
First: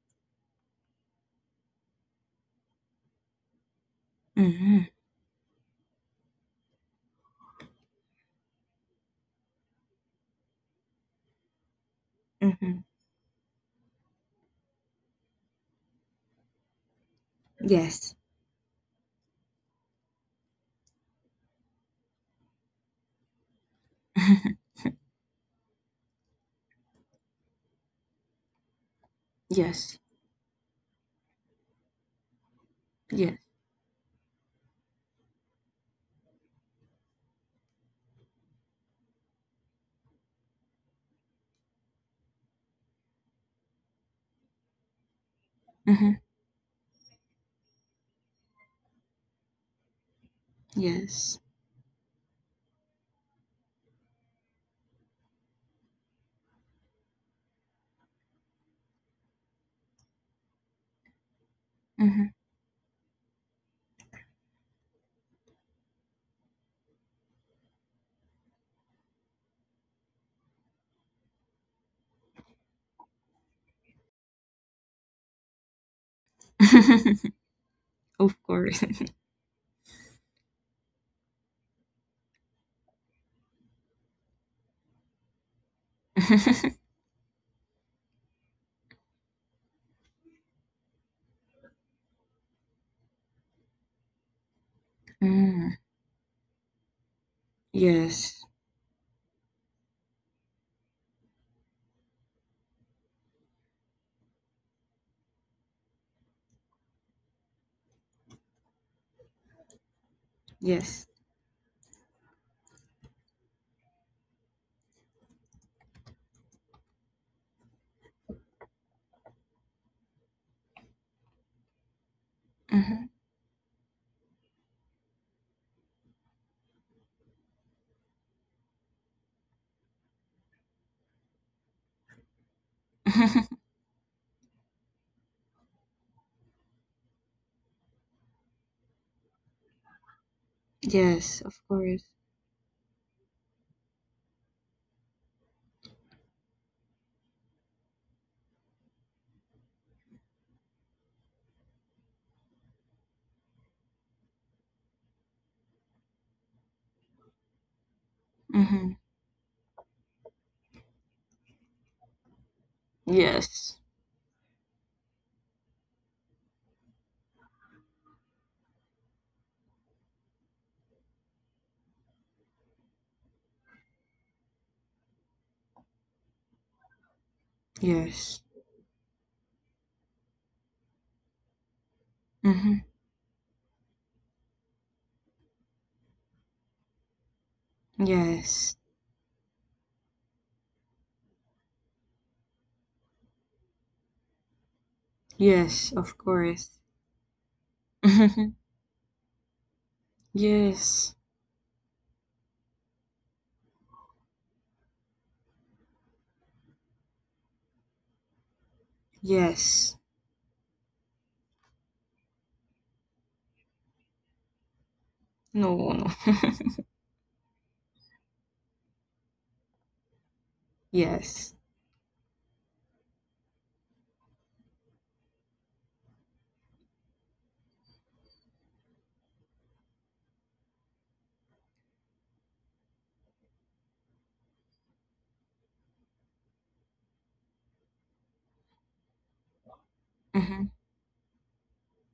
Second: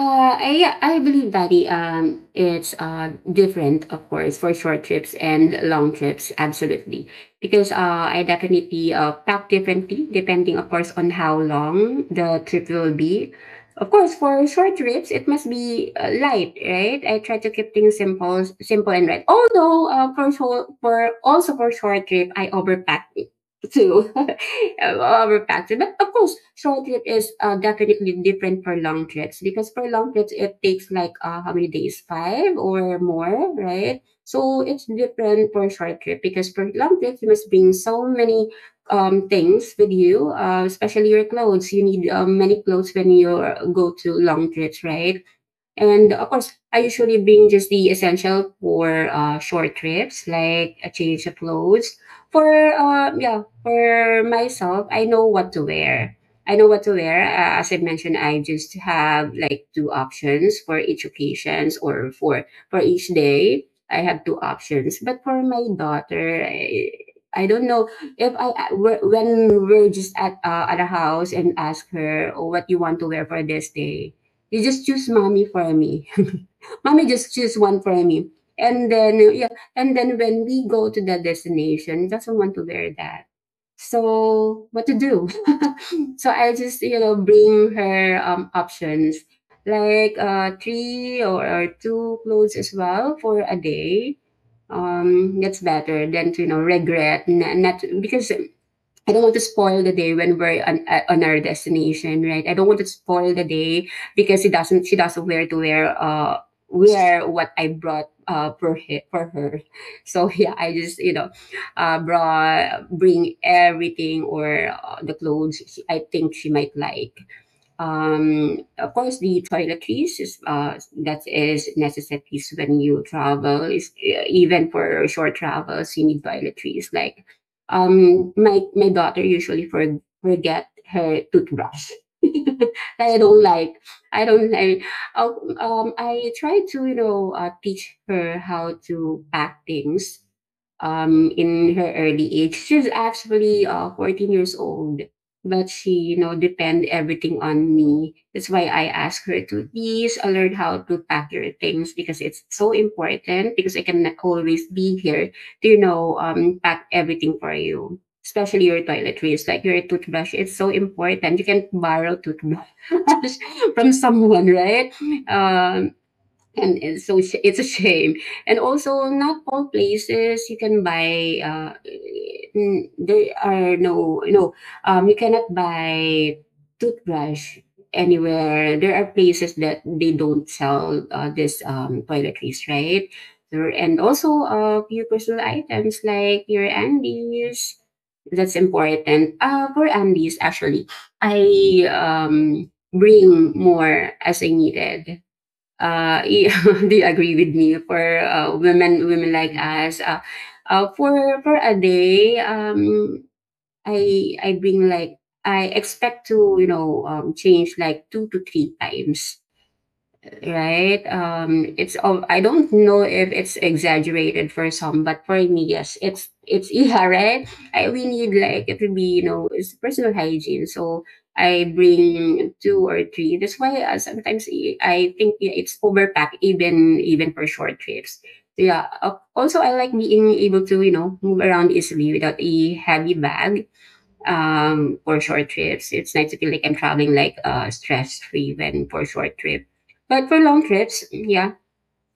[SPEAKER 2] I believe that it's different of course for
[SPEAKER 1] Mm-hmm.
[SPEAKER 2] short trips and long trips absolutely because I definitely pack differently depending of course on how long the trip
[SPEAKER 1] Mm-hmm.
[SPEAKER 2] will be. Of course, for short trips it must be light, right. I try to keep things
[SPEAKER 1] Yes.
[SPEAKER 2] simple and light. Although for also for short trip I overpack to our factor. But of course, short trip is definitely different for long trips because for
[SPEAKER 1] yes.
[SPEAKER 2] long trips it takes like how many days? Five or
[SPEAKER 1] Yes.
[SPEAKER 2] more, right? So it's different for short trip because for long trips you must bring so many things with you, especially your clothes. You need many clothes when you go to long trips, right?
[SPEAKER 1] Mm-hmm.
[SPEAKER 2] And of course, I usually bring just the essential for short trips, like a change of
[SPEAKER 1] Yes.
[SPEAKER 2] clothes. For yeah, for myself, I know what to wear. I know what to wear. As I mentioned, I just have like two options for each occasions or for each day. I have two options. But for my daughter, I don't know if when we're just at a house and ask her, oh, what you want to wear for this day, you just choose mommy for me. Mommy
[SPEAKER 1] Mm-hmm.
[SPEAKER 2] just choose one for me.
[SPEAKER 1] of course.
[SPEAKER 2] And then yeah, and then when we go to the destination, doesn't want to wear that. So what to do? So I just you know bring her options like three or two clothes as well for a day. That's
[SPEAKER 1] mm.
[SPEAKER 2] better than to you know regret not because
[SPEAKER 1] Yes.
[SPEAKER 2] I don't want to spoil the day when we're on our destination, right? I don't want to spoil the day because she doesn't wear to wear wear what I brought for for her. So yeah, I just
[SPEAKER 1] Yes.
[SPEAKER 2] you know brought bring everything or the clothes I think she might like. Of course, the toiletries is that is necessities when you
[SPEAKER 1] Mm-hmm.
[SPEAKER 2] travel. Is even for short travels, you need toiletries. Like, my my daughter usually forget her toothbrush. I don't like. I don't. I try to you know teach her how to pack things.
[SPEAKER 1] yes. Of
[SPEAKER 2] In her
[SPEAKER 1] course.
[SPEAKER 2] early age, she's actually 14 years old, but she, you know, depend everything on me. That's why I ask her to please alert how to pack your things because it's so important because I can always be here to, you know, pack everything for you. Especially your
[SPEAKER 1] Mm-hmm.
[SPEAKER 2] toiletries, like your toothbrush. It's so important. You can borrow toothbrush
[SPEAKER 1] Yes.
[SPEAKER 2] from someone, right? Um, and it's a shame, and also not all places you can buy there are no you cannot buy toothbrush
[SPEAKER 1] Yes.
[SPEAKER 2] anywhere, there are places that they don't sell this toiletries,
[SPEAKER 1] Mm-hmm.
[SPEAKER 2] right? There, and also your personal items like your undies, that's
[SPEAKER 1] Yes.
[SPEAKER 2] important. For undies actually I bring more as I needed.
[SPEAKER 1] Yes. Of
[SPEAKER 2] uh, y-
[SPEAKER 1] course.
[SPEAKER 2] do you agree with me for
[SPEAKER 1] Mhm.
[SPEAKER 2] women like us? For
[SPEAKER 1] Yes.
[SPEAKER 2] for a day I bring like I expect to you know change like two to three times,
[SPEAKER 1] Yes.
[SPEAKER 2] right? It's all, I don't know if it's exaggerated for some, but for me,
[SPEAKER 1] No,
[SPEAKER 2] yes,
[SPEAKER 1] no.
[SPEAKER 2] it's yeah, right? I we need like it would be you know it's personal hygiene, so
[SPEAKER 1] Yes.
[SPEAKER 2] I bring two or three. That's why sometimes I think yeah, it's overpack even for short trips. So yeah. Also, I like being able to you know move around easily without a heavy bag for short trips. It's nice to feel like I'm traveling like stress free when for short trip. But for long
[SPEAKER 1] hmm
[SPEAKER 2] trips, yeah,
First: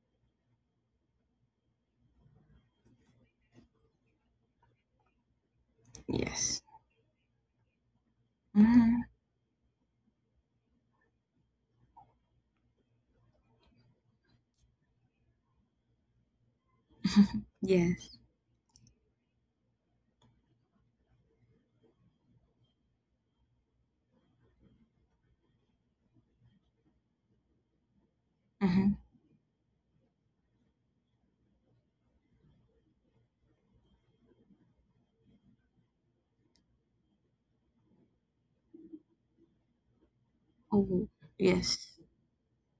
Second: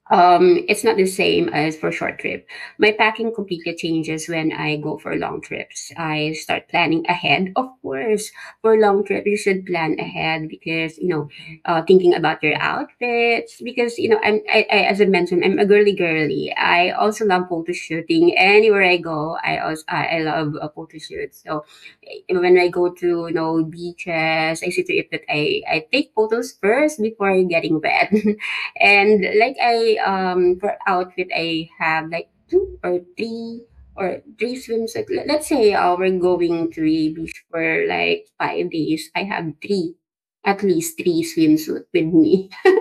[SPEAKER 2] it's not the same as for short trip. My packing completely changes when I go for long trips. I
[SPEAKER 1] Yes.
[SPEAKER 2] start planning ahead. Of course, for
[SPEAKER 1] hmm
[SPEAKER 2] long trip, you should plan ahead because you know, thinking about your outfits. Because you know, as I mentioned, I'm a girly. I also love photo
[SPEAKER 1] Yes.
[SPEAKER 2] shooting anywhere I go. I love photo shoots. So when I go to you know beaches, I see to it that I take photos first before getting wet.
[SPEAKER 1] hmm
[SPEAKER 2] And like I for outfit I have like two or three swimsuits. Let's say we're going to a beach for like 5 days. I have at least
[SPEAKER 1] Oh,
[SPEAKER 2] three swimsuit
[SPEAKER 1] yes.
[SPEAKER 2] with me.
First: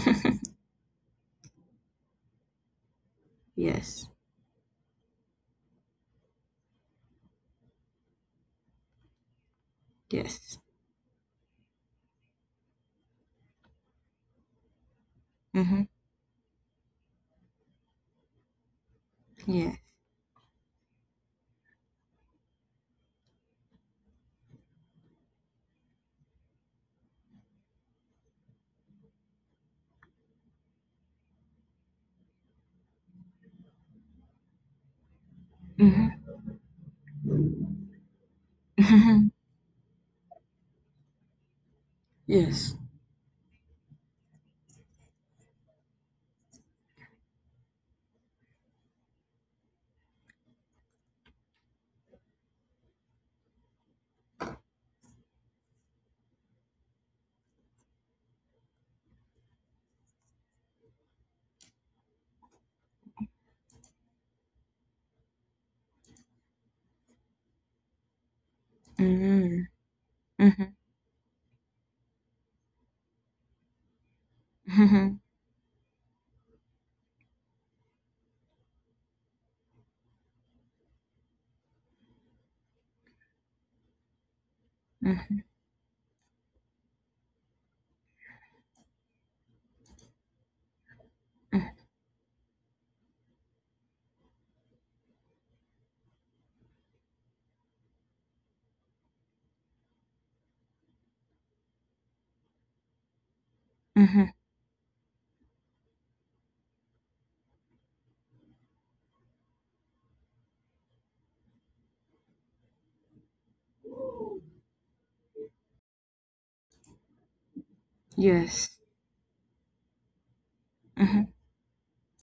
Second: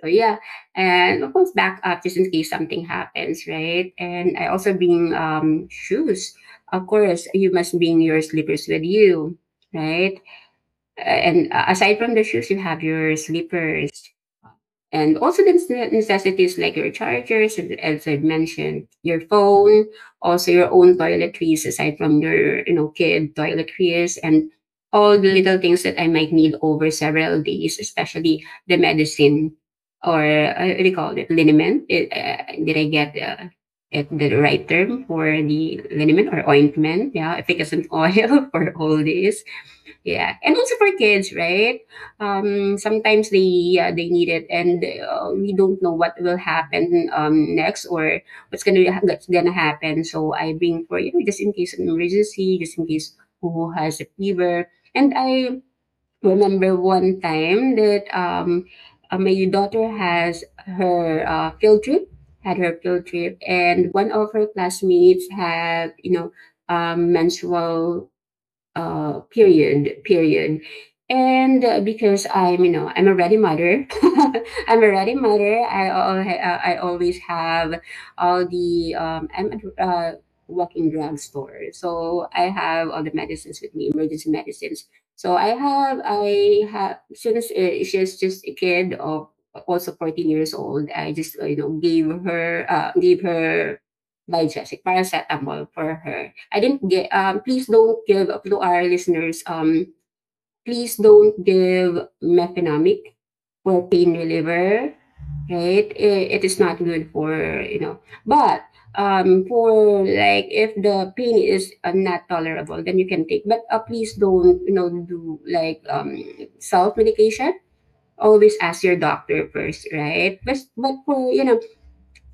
[SPEAKER 2] So yeah, and of course back up just in case something happens, right?
[SPEAKER 1] Yes.
[SPEAKER 2] And I also bring shoes. Of course, you must bring your slippers with you, right?
[SPEAKER 1] Yes.
[SPEAKER 2] And aside from the shoes, you have your slippers, and also the
[SPEAKER 1] hmm
[SPEAKER 2] necessities like your chargers, as I mentioned, your
[SPEAKER 1] Yes.
[SPEAKER 2] phone, also your own toiletries aside from your, you know, kid toiletries, and all the little things that I might need over several days, especially the medicine or what do you call it? Liniment. Did I get the right term for the
[SPEAKER 1] hmm
[SPEAKER 2] liniment or ointment? Yeah, efficacy oil for all this yeah, and also for kids, right?
[SPEAKER 1] Yes.
[SPEAKER 2] Sometimes they need it, and we don't know what will happen next or what's gonna happen. So I bring for just in case of emergency, just in case who has a fever. And I remember one time that my daughter has her field trip, had her field trip, and one of her classmates had menstrual uh
[SPEAKER 1] hmm
[SPEAKER 2] period period
[SPEAKER 1] hmm
[SPEAKER 2] and because I'm I'm a ready mother I'm a ready
[SPEAKER 1] hmm
[SPEAKER 2] mother I always have all the I'm a walking drugstore, so I have all the medicines with me, emergency medicines. So
[SPEAKER 1] hmm
[SPEAKER 2] I have since she's just a kid of also 14 years old, I just gave her digestic paracetamol for her. I didn't get. Please don't give to our listeners. Please don't give mefenamic for pain
[SPEAKER 1] hmm
[SPEAKER 2] reliever. Right, it is not good for you know. But for like if the pain is not tolerable, then you can take. But please don't do like self medication. Always
[SPEAKER 1] Yes.
[SPEAKER 2] ask your doctor first, right? But
[SPEAKER 1] hmm
[SPEAKER 2] for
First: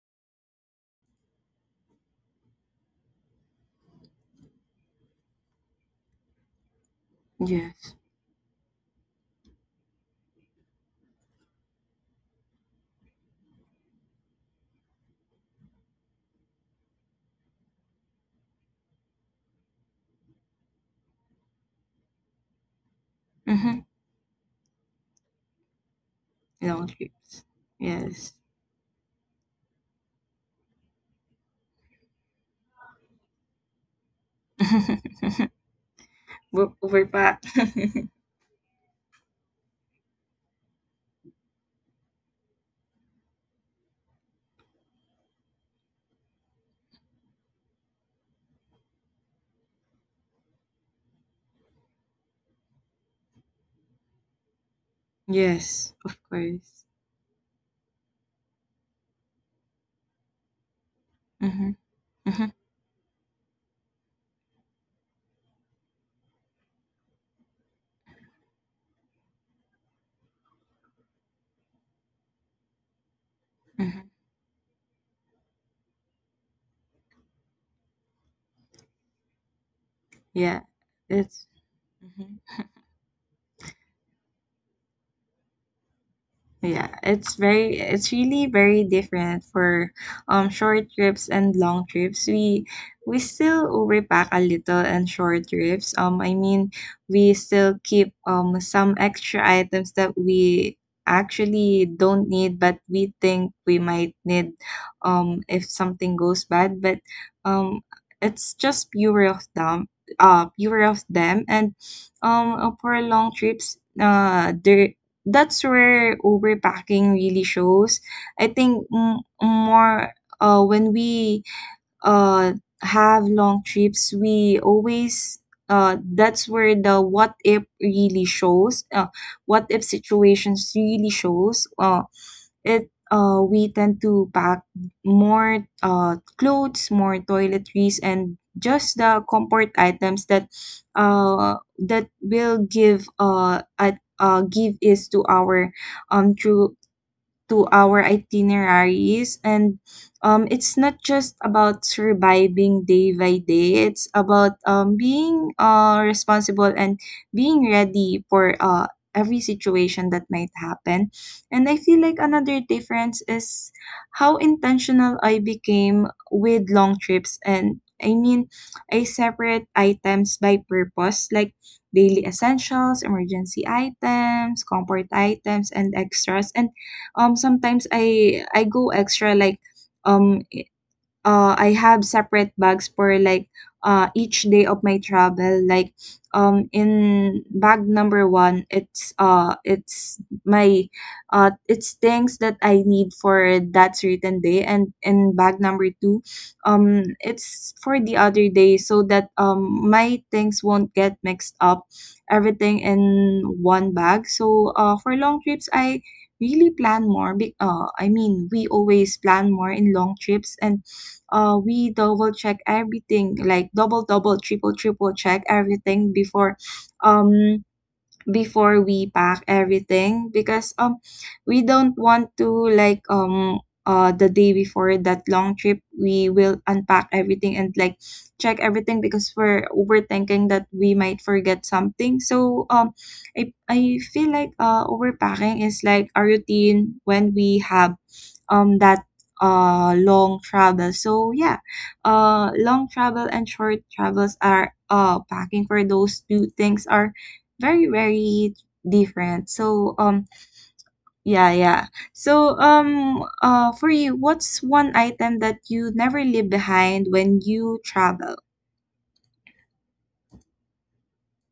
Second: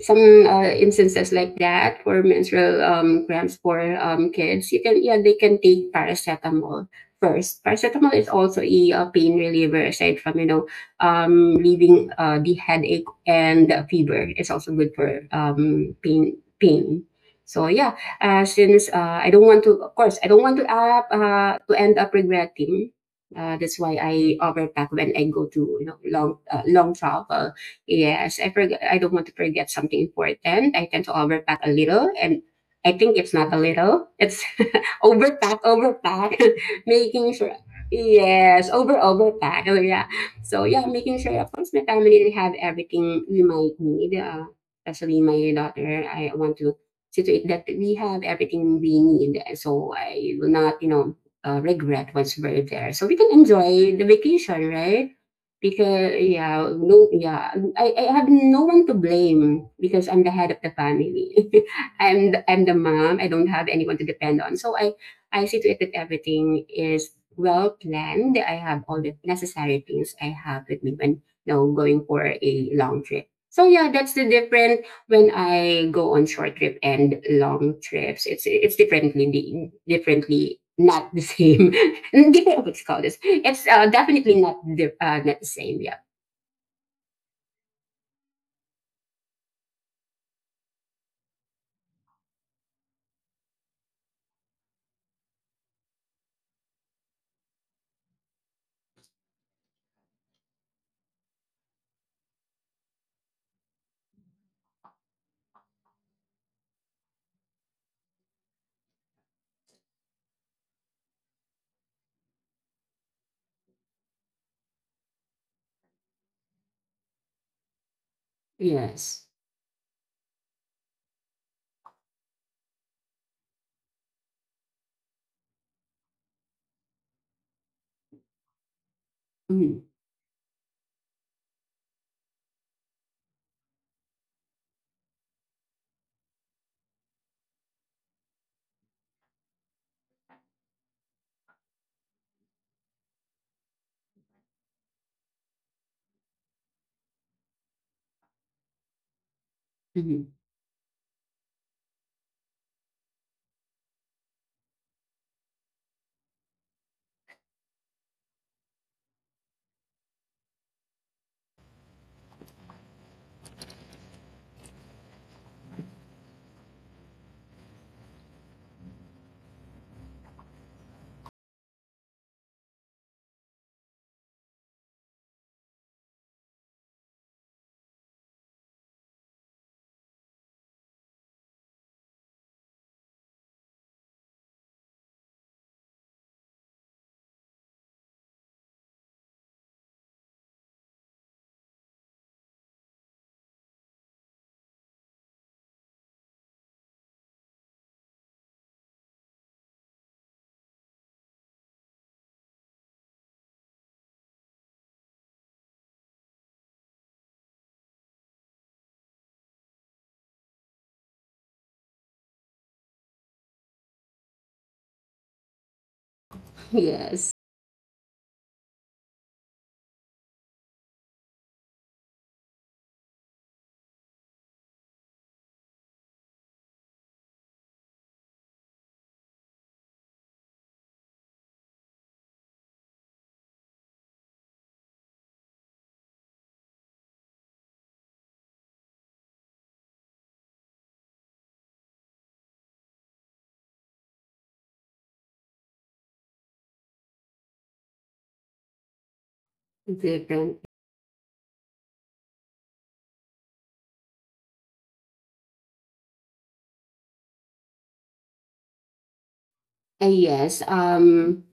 [SPEAKER 2] some instances like that for menstrual cramps for kids, you can, yeah, they can take paracetamol first.
[SPEAKER 1] Yes.
[SPEAKER 2] Paracetamol is also a, pain reliever aside from relieving the headache and the fever. It's also good for pain. So yeah, since I don't want to, of course, I don't want to end up regretting. That's
[SPEAKER 1] hmm
[SPEAKER 2] why I overpack when I go to
[SPEAKER 1] Long
[SPEAKER 2] long
[SPEAKER 1] trips.
[SPEAKER 2] travel.
[SPEAKER 1] Yes.
[SPEAKER 2] Yes, I forget. I don't want to forget something important. I tend to overpack a little, and I think it's not a little. It's overpack, overpack,
[SPEAKER 1] we
[SPEAKER 2] making
[SPEAKER 1] Overpack.
[SPEAKER 2] sure. Yes, overpack. Oh yeah. So yeah, making sure of course my family have everything we might need. Especially my daughter. I want to situate that we have everything we need, so I will not, you know, regret once we're there. So we can enjoy the vacation, right?
[SPEAKER 1] Yes,
[SPEAKER 2] Because
[SPEAKER 1] of
[SPEAKER 2] yeah,
[SPEAKER 1] course.
[SPEAKER 2] no, yeah, I have no one to blame because I'm the head of the family.
[SPEAKER 1] Hmm
[SPEAKER 2] I'm the,
[SPEAKER 1] hmm
[SPEAKER 2] I'm the mom. I don't have anyone to depend on. So I see to it that everything is well planned. I have all the necessary things I have with me when going for a long trip. So yeah,
[SPEAKER 1] hmm
[SPEAKER 2] that's the different when I go on short trip and long trips. It's differently,
[SPEAKER 1] Yeah,
[SPEAKER 2] not the
[SPEAKER 1] it's
[SPEAKER 2] same.
[SPEAKER 1] hmm
[SPEAKER 2] Different, what it's called this. It's definitely not the not the same. Yeah.
[SPEAKER 1] Yeah, it's very it's really very different for short trips and long trips. We still overpack a little and short trips. I mean, we still keep some extra items that we actually don't need but we think we might need if something goes bad. But um it's just pure of them pure of them. And For long trips there that's where overpacking really shows. I think m-
[SPEAKER 2] Yes.
[SPEAKER 1] more When we uh, have long trips, we always that's where the what if really shows, what
[SPEAKER 2] Mm-hmm.
[SPEAKER 1] if situations really shows. It We tend to pack more clothes, more toiletries, and just the comfort items that that will give at, give is to our true to our itineraries, and
[SPEAKER 2] Mm-hmm.
[SPEAKER 1] it's not just about surviving day by day. It's about being responsible and being ready for every situation that might happen. And I feel like another difference is how intentional I became with long trips. And i mean I separate items by purpose, like daily essentials, emergency items, comfort items, and extras. And Sometimes I go extra, like um I have separate bags for like each day of my travel. Like in bag number one, it's my it's things that I need for that certain day, and in bag number two, it's for the other day so that my things won't get mixed up, everything in one bag. So for long trips, I really plan more. I mean, we always plan more in long trips, and we double check everything, like double, double, triple, triple check everything
[SPEAKER 2] Yes.
[SPEAKER 1] um before we pack everything because we don't want to like the day before that long trip, we will unpack everything and like check everything because we're overthinking that we might forget something. So I feel like overpacking is like a routine when we have that long travel. Long travel and short travels are packing for those two things are very, very different.
[SPEAKER 2] Different.
[SPEAKER 1] Yeah, yeah. For you, what's one item that you never leave behind when you travel?
[SPEAKER 2] Yes.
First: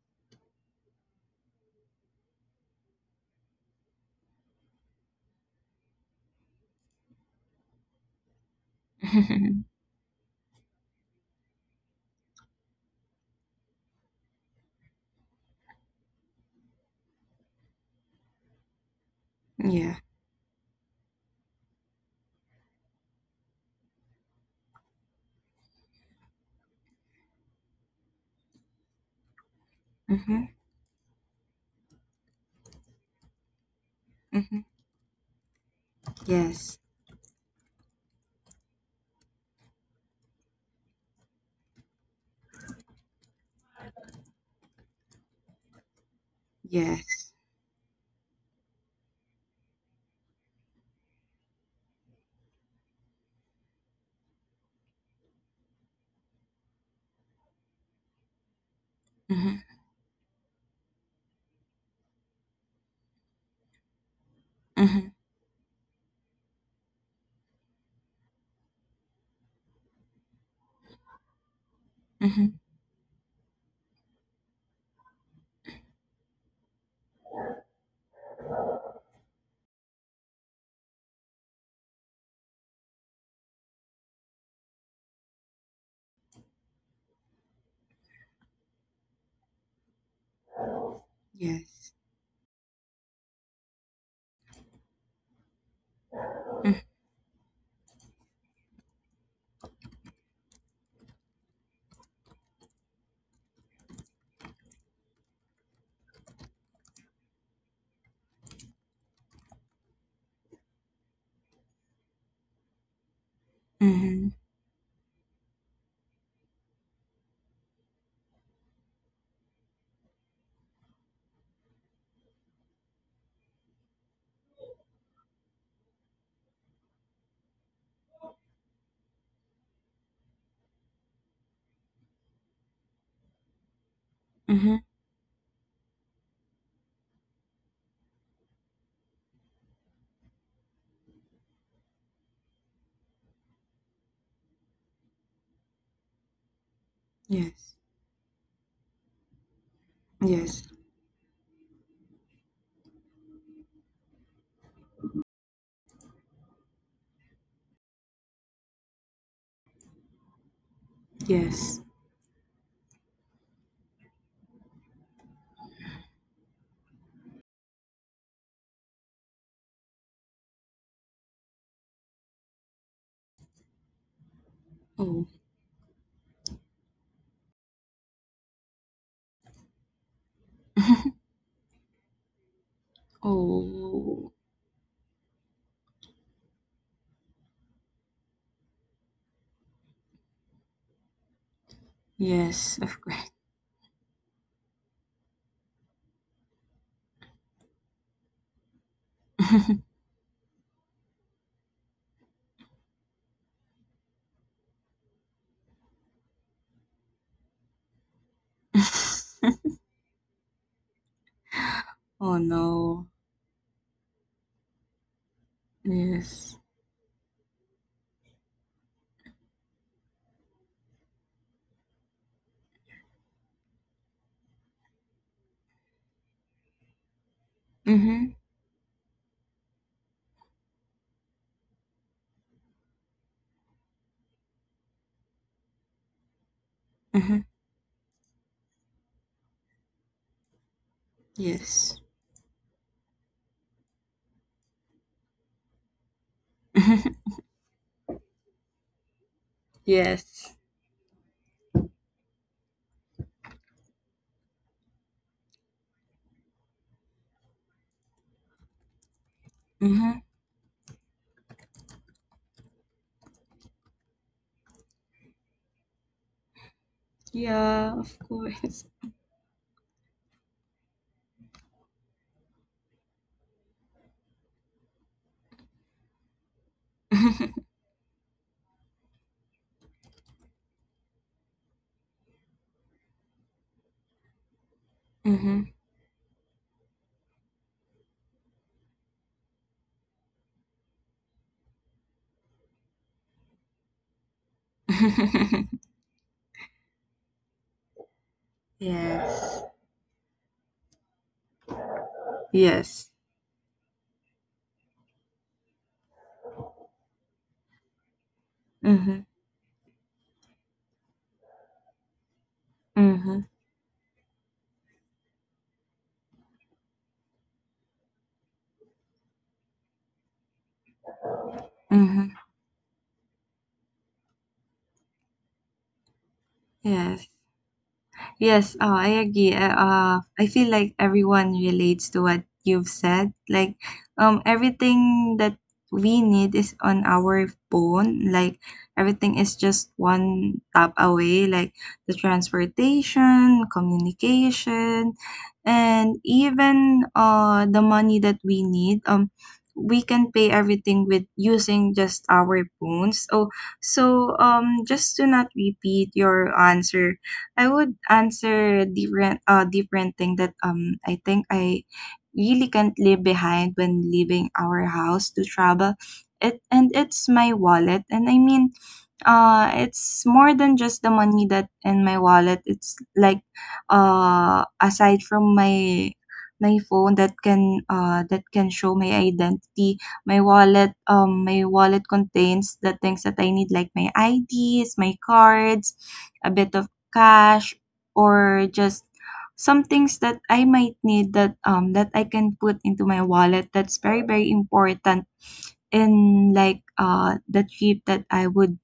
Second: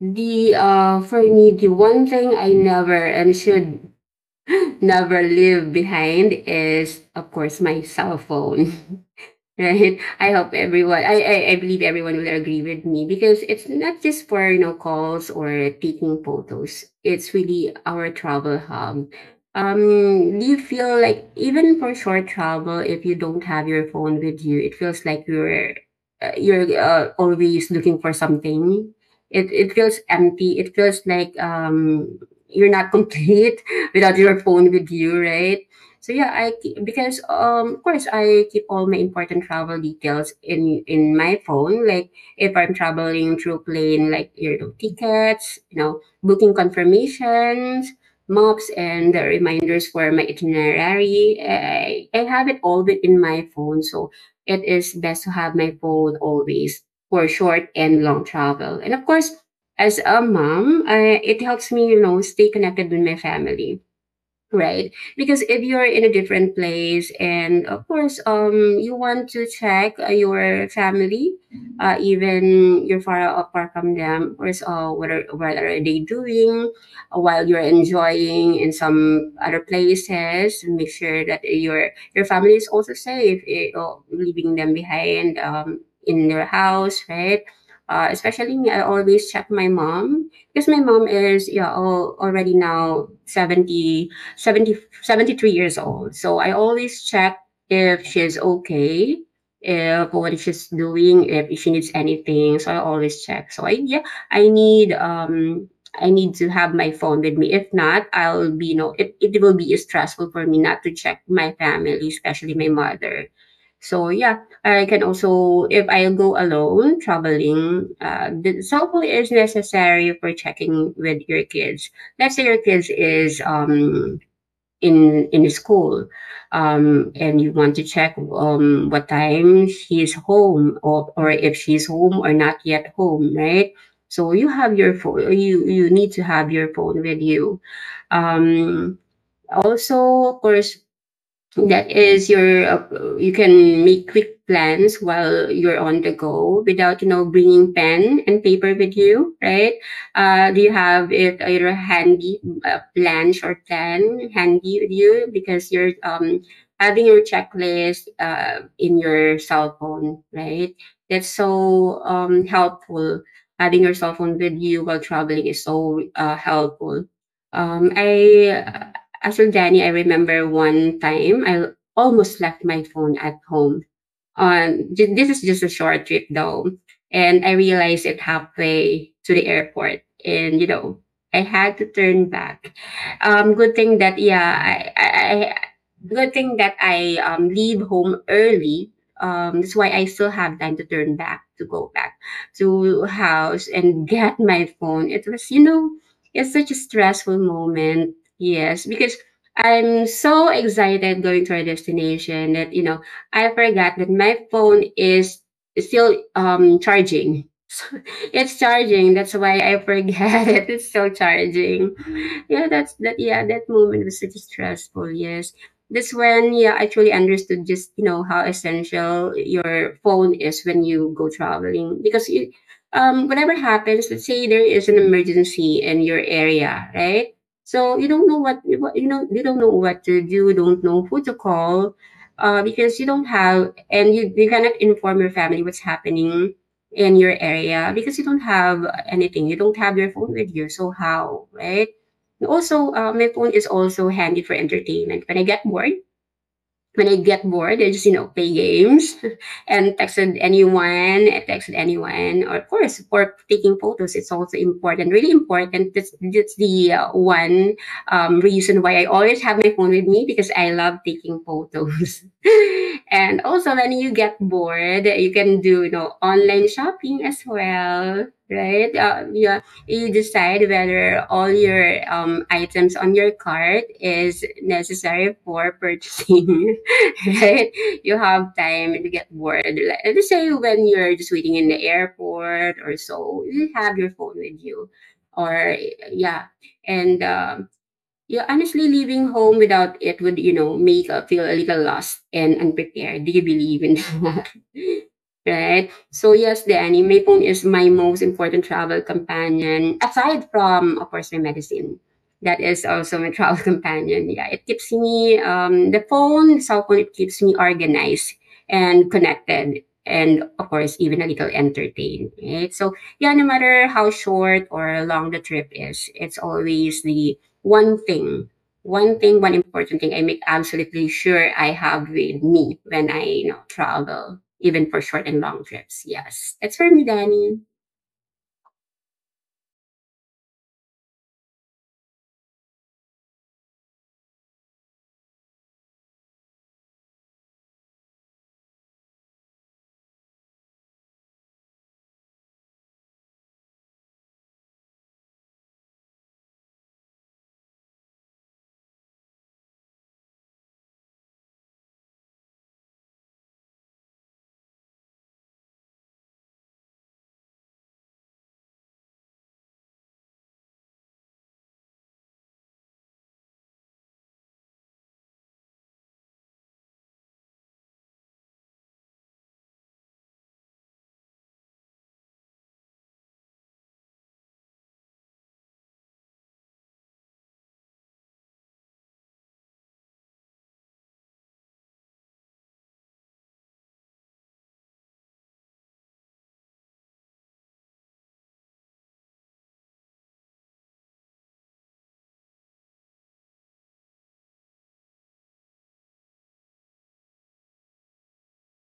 [SPEAKER 2] The for me, the one thing I never and should never leave behind is, of course, my cell phone. Right? I hope everyone, I believe everyone will agree with me because it's not just for, you know, calls or taking photos. It's really our travel hub. Um,
[SPEAKER 1] yeah
[SPEAKER 2] do you feel like even for short travel, if you don't have your phone with you, it feels like you're always looking for something. It feels
[SPEAKER 1] mm-hmm.
[SPEAKER 2] empty. It feels like you're not complete without your
[SPEAKER 1] Mm-hmm.
[SPEAKER 2] phone with you, right? So yeah, I
[SPEAKER 1] yes
[SPEAKER 2] keep, because of course I keep all my important travel details in my phone. Like if I'm traveling through plane, like you know, tickets, you know, booking
[SPEAKER 1] yes
[SPEAKER 2] confirmations, maps, and the reminders for my itinerary. I have it all in my phone, so it is best to have my phone always for short and long travel. And of course,
[SPEAKER 1] mm-hmm.
[SPEAKER 2] as a mom, I, it helps me, you know, stay connected with my family. Right.
[SPEAKER 1] Mm-hmm.
[SPEAKER 2] Because if you're in a different place and of course you want to check your family, uh,
[SPEAKER 1] Mm-hmm.
[SPEAKER 2] even you're far apart from them, of course, uh, what are they doing while you're enjoying in some other places, make sure that your family is also safe, eh, oh, leaving them behind in their house, right? Especially me, I always check my mom because my mom is, yeah,
[SPEAKER 1] yes
[SPEAKER 2] already now 70, seventy, 73 years old. So I always check if she's okay, if what she's doing, if she needs anything. So I always check. So I, yeah, I need um I need to have my phone with me. If not, I'll be, you know, it will be stressful for me not to check my family, especially my mother. So
[SPEAKER 1] mm-hmm.
[SPEAKER 2] yeah, I can also if I go alone traveling, the cell phone is necessary for checking with your kids. Let's say your kids is in school, and you want to check what time she's home or if she's home or not yet home, right? So you
[SPEAKER 1] Mm-hmm.
[SPEAKER 2] have your phone, you need to have your phone with you. um, Also, of course, that is your, you can make quick plans while you're on the go without, you know, bringing
[SPEAKER 1] yes
[SPEAKER 2] pen and paper with you, right? Do
[SPEAKER 1] yes
[SPEAKER 2] you have it either handy, plan, or plan handy with you because you're, having your checklist, in your cell phone, right? That's
[SPEAKER 1] yes
[SPEAKER 2] so, helpful. Having your cell phone with you while traveling is so, helpful. I as for Danny, I remember one time I almost left my phone at home on
[SPEAKER 1] oh
[SPEAKER 2] this is just a short trip though, and I realized it halfway to the airport, and you know, I had to turn back. Good thing that,
[SPEAKER 1] oh
[SPEAKER 2] yeah, I, good thing that I leave home early. That's why I still have time to turn back, to go back
[SPEAKER 1] yes of
[SPEAKER 2] to
[SPEAKER 1] course
[SPEAKER 2] house and get my phone. It was, you know, it's such a stressful moment. Yes, because I'm so excited going to our destination that, you know, I forgot that my phone is still charging. It's charging. That's why I forget it. It's still charging.
[SPEAKER 1] oh
[SPEAKER 2] Yeah, that's
[SPEAKER 1] no.
[SPEAKER 2] that. Yeah, that moment was such a stressful. Yes, that's when,
[SPEAKER 1] Yes.
[SPEAKER 2] yeah, I truly understood just, you know, how essential your phone is when you go traveling, because you, whatever happens, let's say there is an emergency in your area, right? So you don't
[SPEAKER 1] Mhm.
[SPEAKER 2] know what you know. You don't know what to do. Don't know who to call. Because you don't have, and you cannot inform your family what's happening in your
[SPEAKER 1] Mhm.
[SPEAKER 2] area because you don't have anything. You don't have your phone with you. So how, right?
[SPEAKER 1] Yes.
[SPEAKER 2] And also, my phone is also handy for entertainment. When
[SPEAKER 1] Mhm.
[SPEAKER 2] I get bored, I just, you know, play games and texted
[SPEAKER 1] yes.
[SPEAKER 2] anyone. I texted anyone. Or of course, for taking photos, it's also important, really important. That's the one reason why I always have my phone with
[SPEAKER 1] Mhm.
[SPEAKER 2] me because I love taking photos. And also, when you get bored, you can do, you know, online shopping as
[SPEAKER 1] Yeah, of
[SPEAKER 2] well.
[SPEAKER 1] course.
[SPEAKER 2] Right? Yeah, you decide whether all your items on your cart is necessary for purchasing. right? You have time and you get bored. Like, let's say when you're just waiting in the airport or so, you have your phone with you.
[SPEAKER 1] mhm.
[SPEAKER 2] Or yeah, and yeah, honestly, leaving home without it would, you know, make, feel a little lost and unprepared. Do you believe in that? Right? So yes, Danny, my phone is my most important travel
[SPEAKER 1] yes.
[SPEAKER 2] companion, aside from, of course, my medicine. That is
[SPEAKER 1] Yes.
[SPEAKER 2] also my travel companion. Yeah, it keeps me, the phone, the cell phone, it keeps me organized and
[SPEAKER 1] Mhm.
[SPEAKER 2] connected. And of course, even a little entertained, right? So yeah, no
[SPEAKER 1] Mhm.
[SPEAKER 2] matter how short or long the trip is, it's always the one thing, one thing, one important thing I make absolutely sure I have
[SPEAKER 1] Mhm.
[SPEAKER 2] with me when I, you know, travel, even for short and long trips. Yes, that's for me,
[SPEAKER 1] Yes.
[SPEAKER 2] Danny.
[SPEAKER 1] Yes, oh, I agree. I feel like everyone relates to what you've said. Like, everything that we need is on our phone. Like, everything is just one tap away. Like the transportation, communication, and even the money that we need. We can pay everything with using just our phones. So, just to not repeat your answer, I would answer different thing that I think I really can't leave behind when leaving our house to travel. It's my wallet. And I mean uh it's more than just the money that in my wallet. It's like aside from my phone that can show my identity, my wallet. My wallet contains the things that I need, like my IDs, my cards, a bit of cash, or just some things that I might need that I can put into my wallet. That's very, very important in like the trip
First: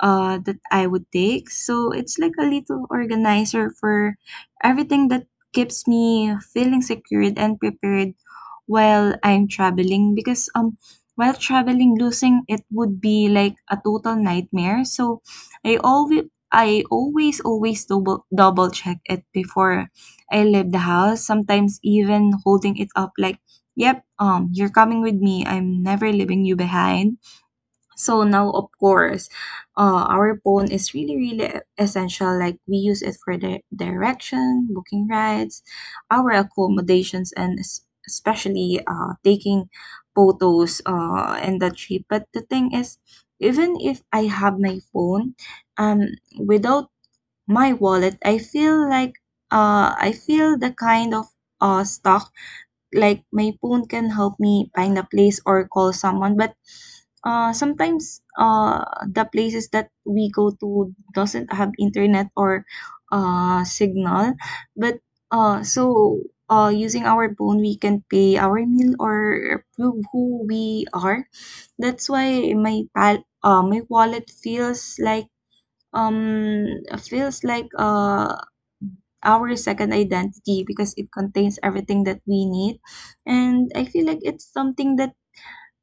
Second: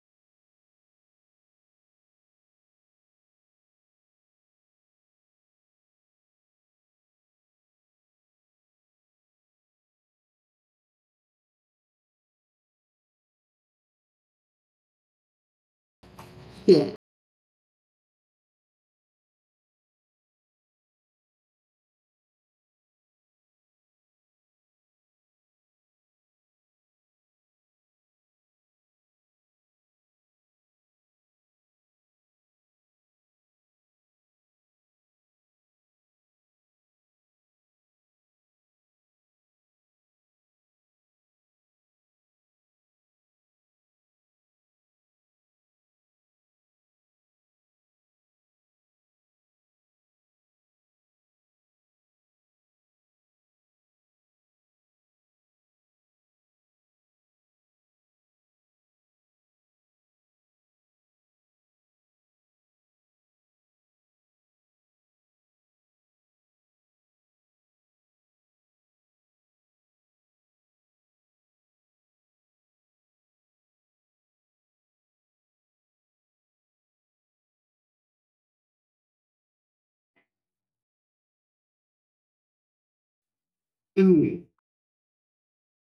[SPEAKER 1] that I would take. So it's like a little organizer for everything that keeps me feeling secured and prepared while I'm traveling because while traveling, losing it would be like a total nightmare. So I always I
[SPEAKER 2] Yeah.
[SPEAKER 1] always, always double, double check it before I leave the house. Sometimes even holding it up like, "Yep, you're coming with me. I'm never leaving you behind." So now, of course, our phone is really, really essential. Like we use it for the direction, booking rides, our accommodations, and especially taking photos in the trip. But the thing is, even if I have my phone, without my wallet, I feel like I feel the kind of stuck. Like my phone can help me find a place or call someone, but sometimes the places that we go to doesn't have internet or signal. But so Using our phone, we can pay our meal or prove who we are. That's why my pal- My wallet um feels like our second identity because it contains everything that we need. And I feel like
[SPEAKER 2] Mm-hmm.
[SPEAKER 1] it's something that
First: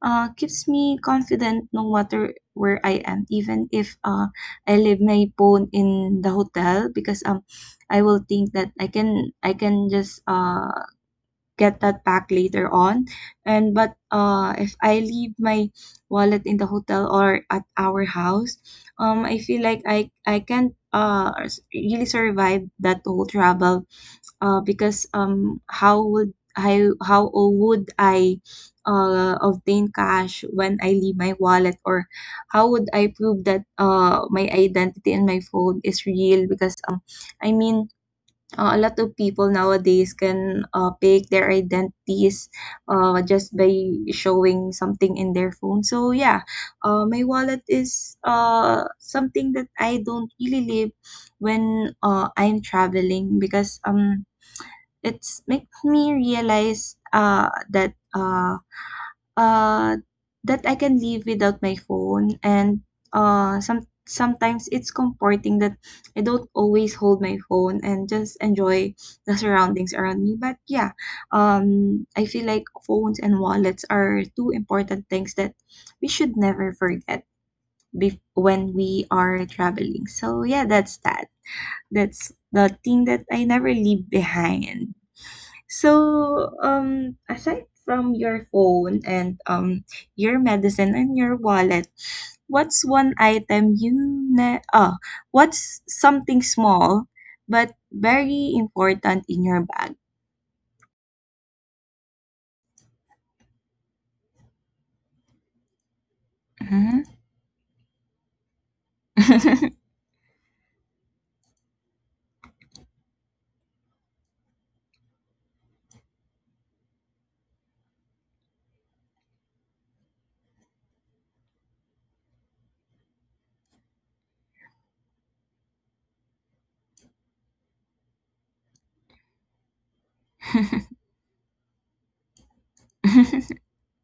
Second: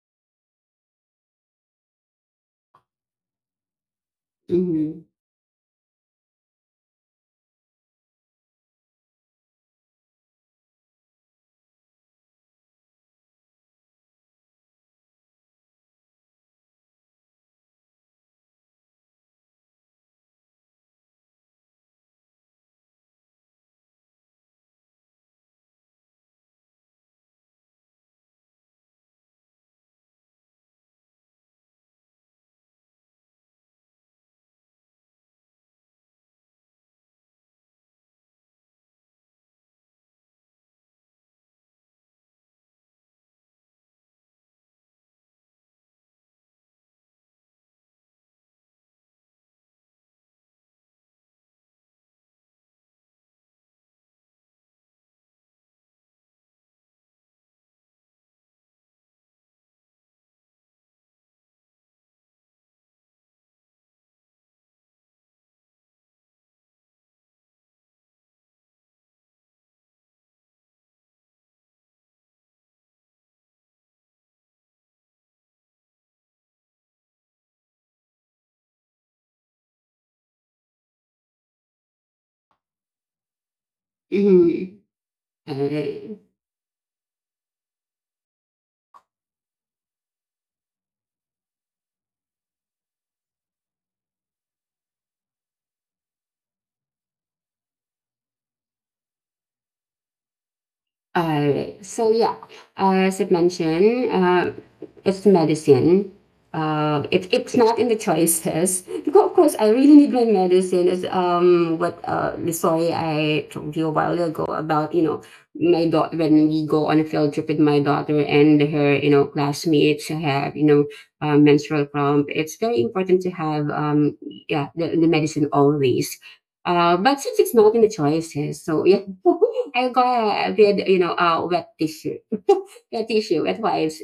[SPEAKER 1] keeps me confident no matter where I am, even if I leave
[SPEAKER 2] Mm-hmm.
[SPEAKER 1] my phone in the hotel because I will think that I can just get that back later on. And but if I leave my wallet in the hotel or at our house, I feel like I can't really survive that whole travel because how would how would I obtain cash when I leave my wallet, or how would I prove that my identity and my phone is real because I mean A lot of people nowadays can fake their identities just by showing something in their phone. So yeah, my wallet is something that I don't really leave when I'm traveling because it's makes me realize uh, that I can live without my phone, and sometimes it's comforting that I don't always hold my phone and just enjoy the surroundings around me. But yeah, I feel like phones and wallets are two important things that we should never forget when we are traveling. So yeah, that's that. That's the thing that I never leave
[SPEAKER 2] Mm-hmm.
[SPEAKER 1] behind.
[SPEAKER 2] All right.
[SPEAKER 1] So, aside from your phone and your medicine and your wallet, what's one item you ne- oh, what's something small but very important in your bag?
[SPEAKER 2] So yeah, as I mentioned, it's medicine.
[SPEAKER 1] Mhm.
[SPEAKER 2] It's not in the choices. Because of course, I really need my medicine. Is, um, what, uh, the story I told you a while ago about, you know, my daughter when we go on a field trip with my daughter and her, you know, classmates who have, you know, menstrual cramp. It's very important to have yeah, the medicine always. But since it's not in the choices, so yeah, I got a, you know, a wet tissue, that issue advice.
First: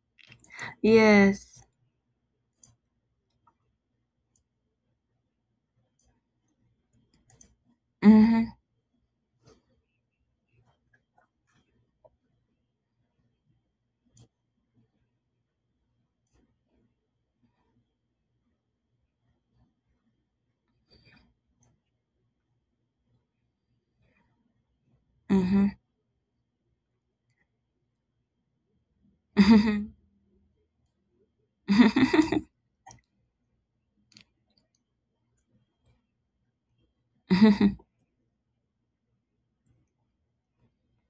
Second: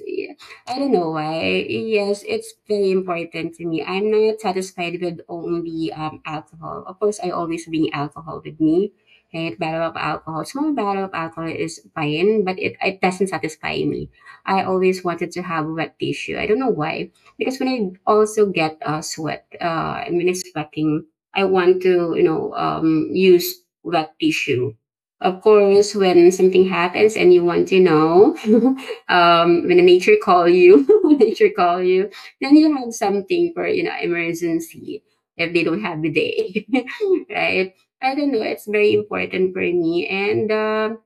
[SPEAKER 2] I don't know
[SPEAKER 1] yes.
[SPEAKER 2] why. Yes, it's very important to me. I'm not satisfied with only alcohol. Of course, I always bring alcohol
[SPEAKER 1] Mhm.
[SPEAKER 2] with me. Right, barrel of alcohol. Small barrel of alcohol is fine, but it doesn't satisfy me. I always wanted to have wet tissue. I don't know why. Because when I also get sweat, when it's sweating, I want to, use wet tissue. Of
[SPEAKER 1] Mhm.
[SPEAKER 2] course, when something happens and you want to know, when
[SPEAKER 1] Mhm.
[SPEAKER 2] nature call you, when nature call you,
[SPEAKER 1] Mhm.
[SPEAKER 2] then you have something for emergency if they don't have the day,
[SPEAKER 1] Mhm.
[SPEAKER 2] right? I don't know. It's very important for me, and um,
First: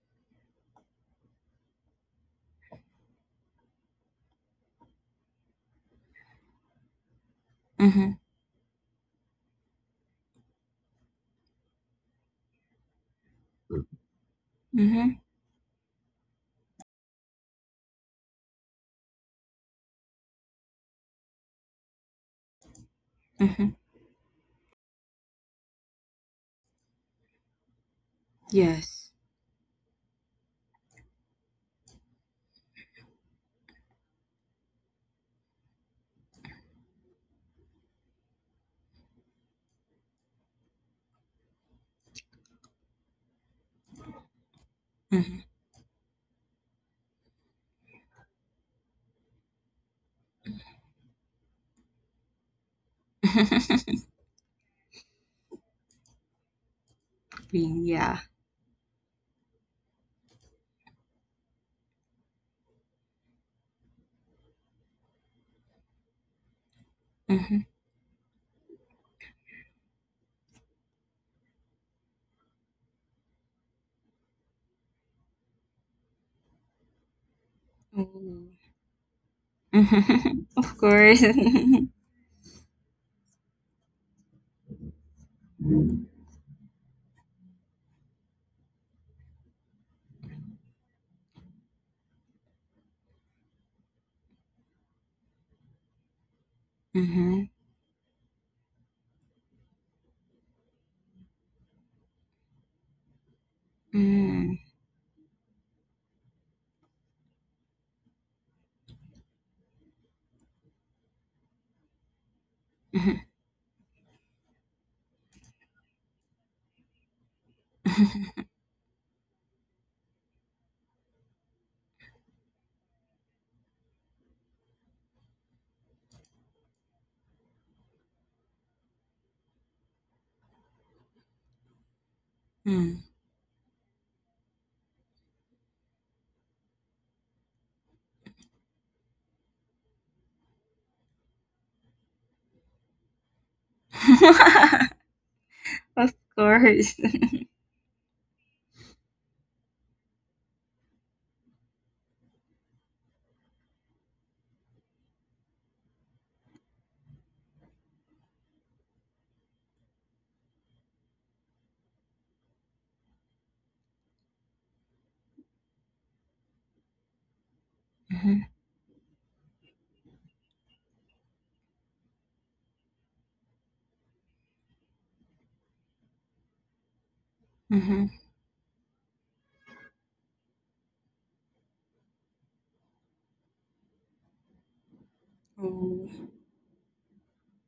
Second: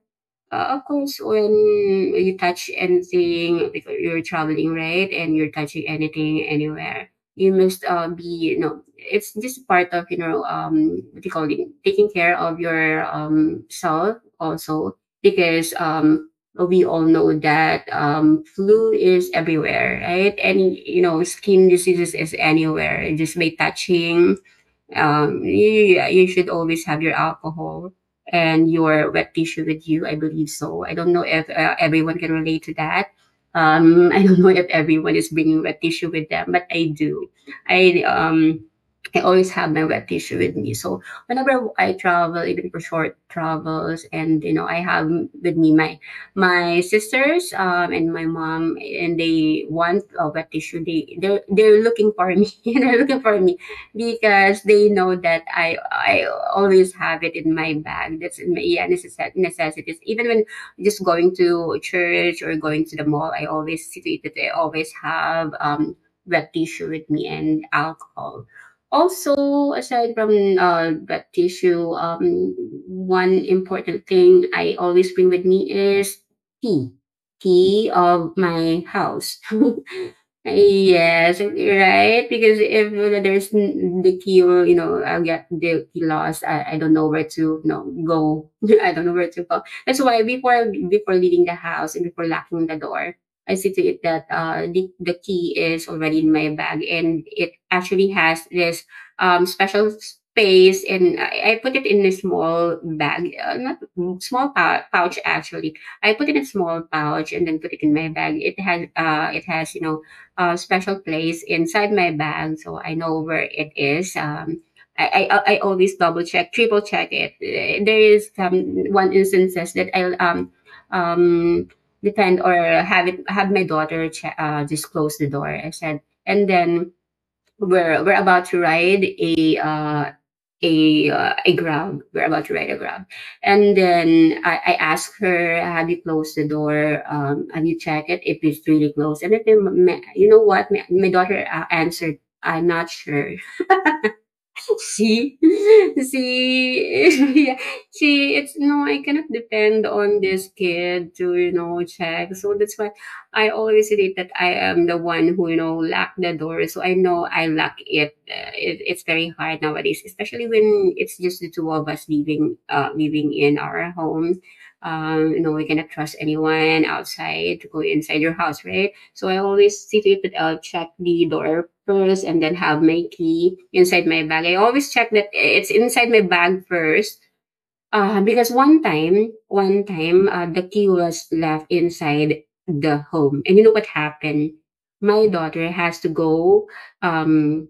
[SPEAKER 2] uh, of course, when you touch anything, if you're traveling, right, and you're touching anything anywhere, you must
[SPEAKER 1] Mhm.
[SPEAKER 2] be, it's just part of, what do you call it, taking care of your self also,
[SPEAKER 1] Mhm.
[SPEAKER 2] because we all know that flu is everywhere, right? And, you know, skin diseases is anywhere, just by
[SPEAKER 1] Mhm.
[SPEAKER 2] touching you should always have your alcohol and your
[SPEAKER 1] Yes.
[SPEAKER 2] wet tissue with you. I believe so. I don't know if everyone can relate to that. I don't know if everyone is bringing wet tissue with them, but I do. I um, I always have my wet tissue with me. So whenever I travel, even for short travels, and you know, I have
[SPEAKER 1] Mhm.
[SPEAKER 2] with me my sisters and my mom, and they want a wet tissue. They're looking for me. And they're looking for me because they know that I always have it in my
[SPEAKER 1] Green,
[SPEAKER 2] bag.
[SPEAKER 1] yeah.
[SPEAKER 2] That's in my yeah, necessities. Even when just going to church or going to the mall, I always see that I always have wet tissue with me and
[SPEAKER 1] Mhm.
[SPEAKER 2] alcohol. Also, aside from wet tissue, one important thing I always bring with me is tea. Tea of
[SPEAKER 1] Mhm.
[SPEAKER 2] my house.
[SPEAKER 1] Of course.
[SPEAKER 2] Yes, right? Because if there's the key, will, you know, I'll get the key lost. I don't know where to, you know, go. I don't know where to go. That's why before leaving the house and before locking the door, I see to it that the key is already in my bag and
[SPEAKER 1] Mhm.
[SPEAKER 2] it actually has this special space and I put it in a small bag, not
[SPEAKER 1] Mm.
[SPEAKER 2] pouch actually. I put it in a small pouch and then put it in my bag. It has you know a special place inside my bag so I know
[SPEAKER 1] Mhm.
[SPEAKER 2] where it is. I always double check, triple check it. There is
[SPEAKER 1] Mhm.
[SPEAKER 2] one instances that I'll um, depend or have it have my daughter just close the door. I said, and then we're about to ride a a grab. We're about to ride a
[SPEAKER 1] Mm.
[SPEAKER 2] grab, and then I asked her, "Have you closed the door? Have you checked it? If it's really closed?" And if they, you know what, my daughter answered, "I'm not sure." See?
[SPEAKER 1] Of course.
[SPEAKER 2] See? Yeah. See, it's no, I cannot depend on this kid to, you know, check. So that's why I always relate that I am the one who, you know, lock the door. So I know I lock it. It's very hard nowadays, especially when it's just the two of us living living in our home. You know, we cannot trust anyone outside to go inside your
[SPEAKER 1] Mhm.
[SPEAKER 2] house, right? So I always see to it that I'll check the door first and then have my key inside my bag. I always check that it's inside my bag first
[SPEAKER 1] Mhm.
[SPEAKER 2] because one time, the key was left inside the home. And you know what happened? My daughter has to
[SPEAKER 1] Oh.
[SPEAKER 2] go um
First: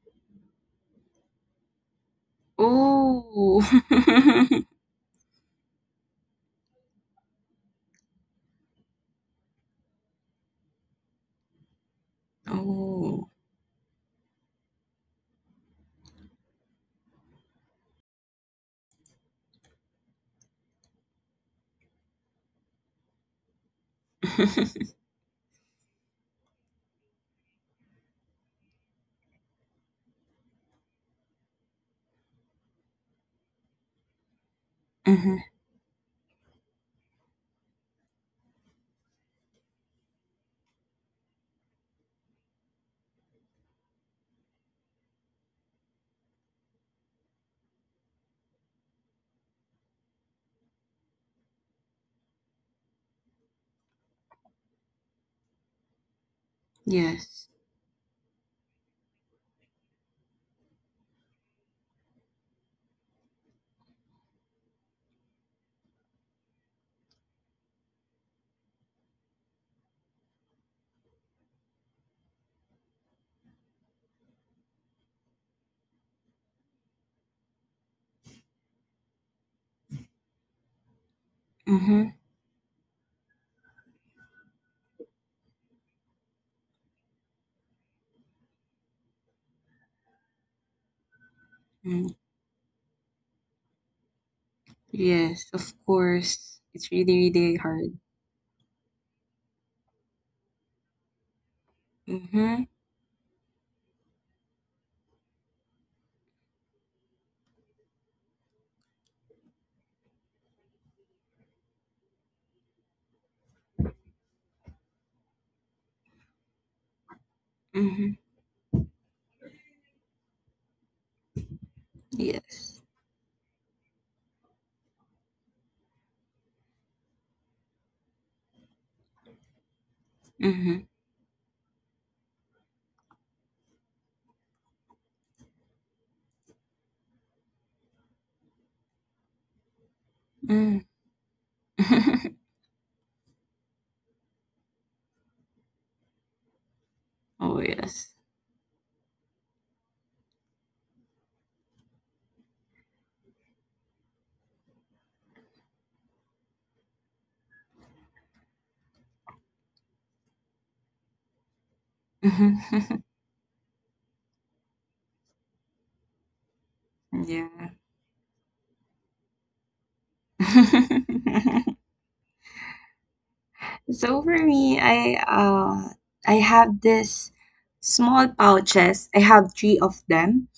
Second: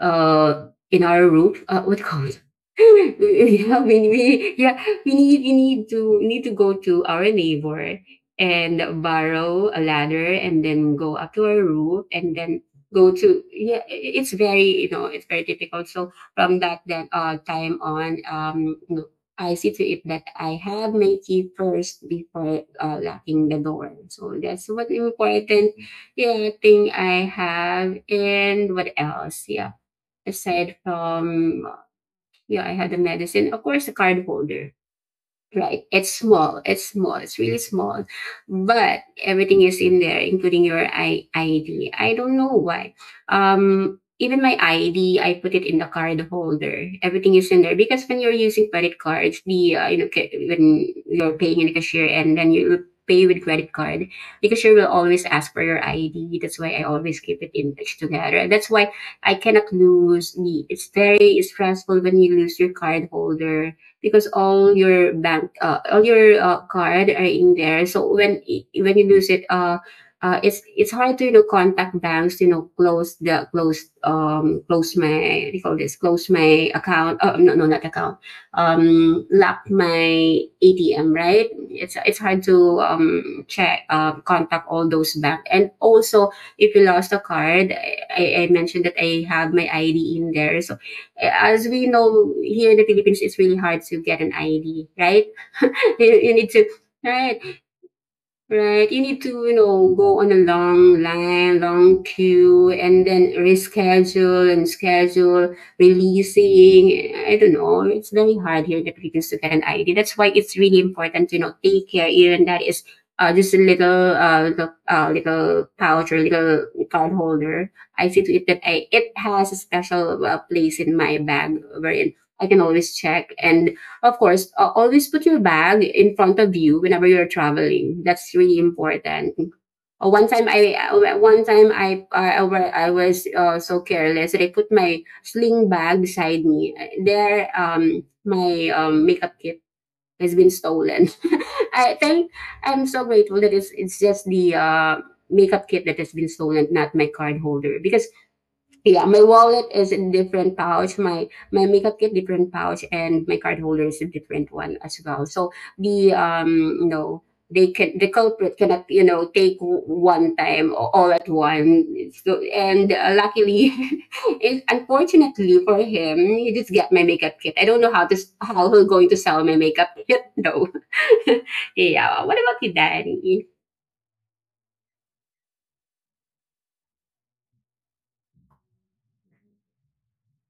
[SPEAKER 2] in our roof. What called?
[SPEAKER 1] Oh.
[SPEAKER 2] Yeah, we yeah, we need to go to our neighbor and borrow a ladder and then go up to our roof and then go
[SPEAKER 1] Oh.
[SPEAKER 2] to yeah it's very you know it's very difficult. So from that then time on, I see to it that I have my key first before locking the door. So that's what important yeah, thing I have. And what else? Yeah. Aside from, yeah, I had the medicine. Of course, the card holder.
[SPEAKER 1] Mhm.
[SPEAKER 2] Right. It's small. It's small. It's really small. But everything is in there, including your ID. I don't know why. Even my ID, I put it in the card holder. Everything is in there because when you're using credit cards, the you know when you're paying in the cashier and then you pay with credit card, the cashier will always ask for your ID. That's why I always keep it
[SPEAKER 1] Yes.
[SPEAKER 2] in touch together. That's why I cannot lose the. It's very stressful when you lose your card holder because all your bank all your card are in there. So when when you lose it, it's hard to you know contact banks, you know, close the close my what do you call this, close my account. Oh no, no, not account. Lock my ATM, right? it's
[SPEAKER 1] Mhm.
[SPEAKER 2] it's hard to check contact all those bank. And also if you lost a card, I mentioned that I have my ID in there. So as we
[SPEAKER 1] Mm.
[SPEAKER 2] know here in the Philippines, it's really hard to get an ID, right?
[SPEAKER 1] Yes, of
[SPEAKER 2] You need
[SPEAKER 1] course.
[SPEAKER 2] to,
[SPEAKER 1] It's really,
[SPEAKER 2] right?
[SPEAKER 1] really hard.
[SPEAKER 2] Right, you need to, you know, go on a long line, long queue,
[SPEAKER 1] Mhm.
[SPEAKER 2] and then reschedule and schedule, releasing. I don't know. It's very hard here in the Philippines to get an ID. That's why it's really important to, you know, take care, even that is just a little, little, little pouch or little card holder. I
[SPEAKER 1] Mhm.
[SPEAKER 2] see to it that I, it has a special place in my bag wherein I can
[SPEAKER 1] Yes.
[SPEAKER 2] always check. And of course, always put your bag in front of you whenever you're traveling. That's really important.
[SPEAKER 1] Mhm.
[SPEAKER 2] One time I was so careless that I put my sling bag beside me. There, my makeup kit has been
[SPEAKER 1] Mm.
[SPEAKER 2] stolen. I think I'm so grateful that it's just the makeup kit that has been stolen, not my card
[SPEAKER 1] Oh,
[SPEAKER 2] holder, because
[SPEAKER 1] yes.
[SPEAKER 2] yeah, my wallet is in different pouch. My makeup kit different pouch, and my card holder is a different one as well. So the you know they can the culprit cannot you know take one time or all at one. So and luckily, it, unfortunately for him, he just get my makeup kit.
[SPEAKER 1] Yeah.
[SPEAKER 2] I don't know how to how he's going to sell my makeup kit though. Yeah. What about you, Danny?
[SPEAKER 1] So for me, I have this small pouches. I have three of them.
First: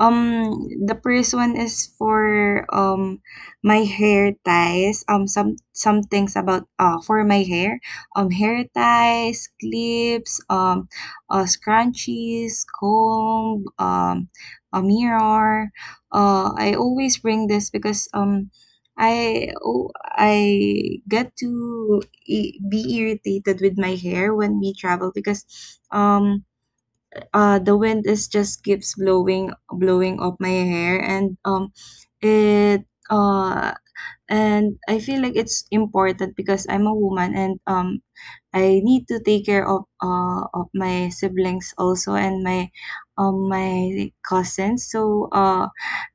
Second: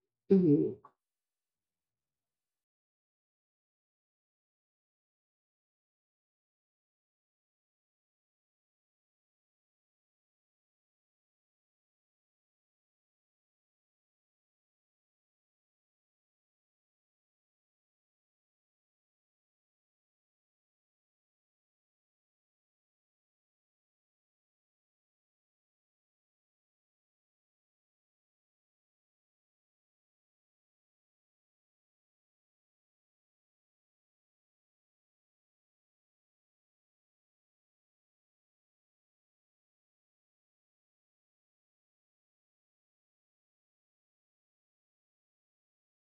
[SPEAKER 2] Mm-hmm.
[SPEAKER 1] The first one is for my hair ties. Some things about for my hair. Hair ties, clips, scrunchies, comb, a mirror. I always bring this because I oh, I get to be irritated with my hair when we travel because um the wind is just keeps blowing up my hair and um it uh and I feel like it's important because I'm a woman, and I need to take care of my siblings also and my my cousins. So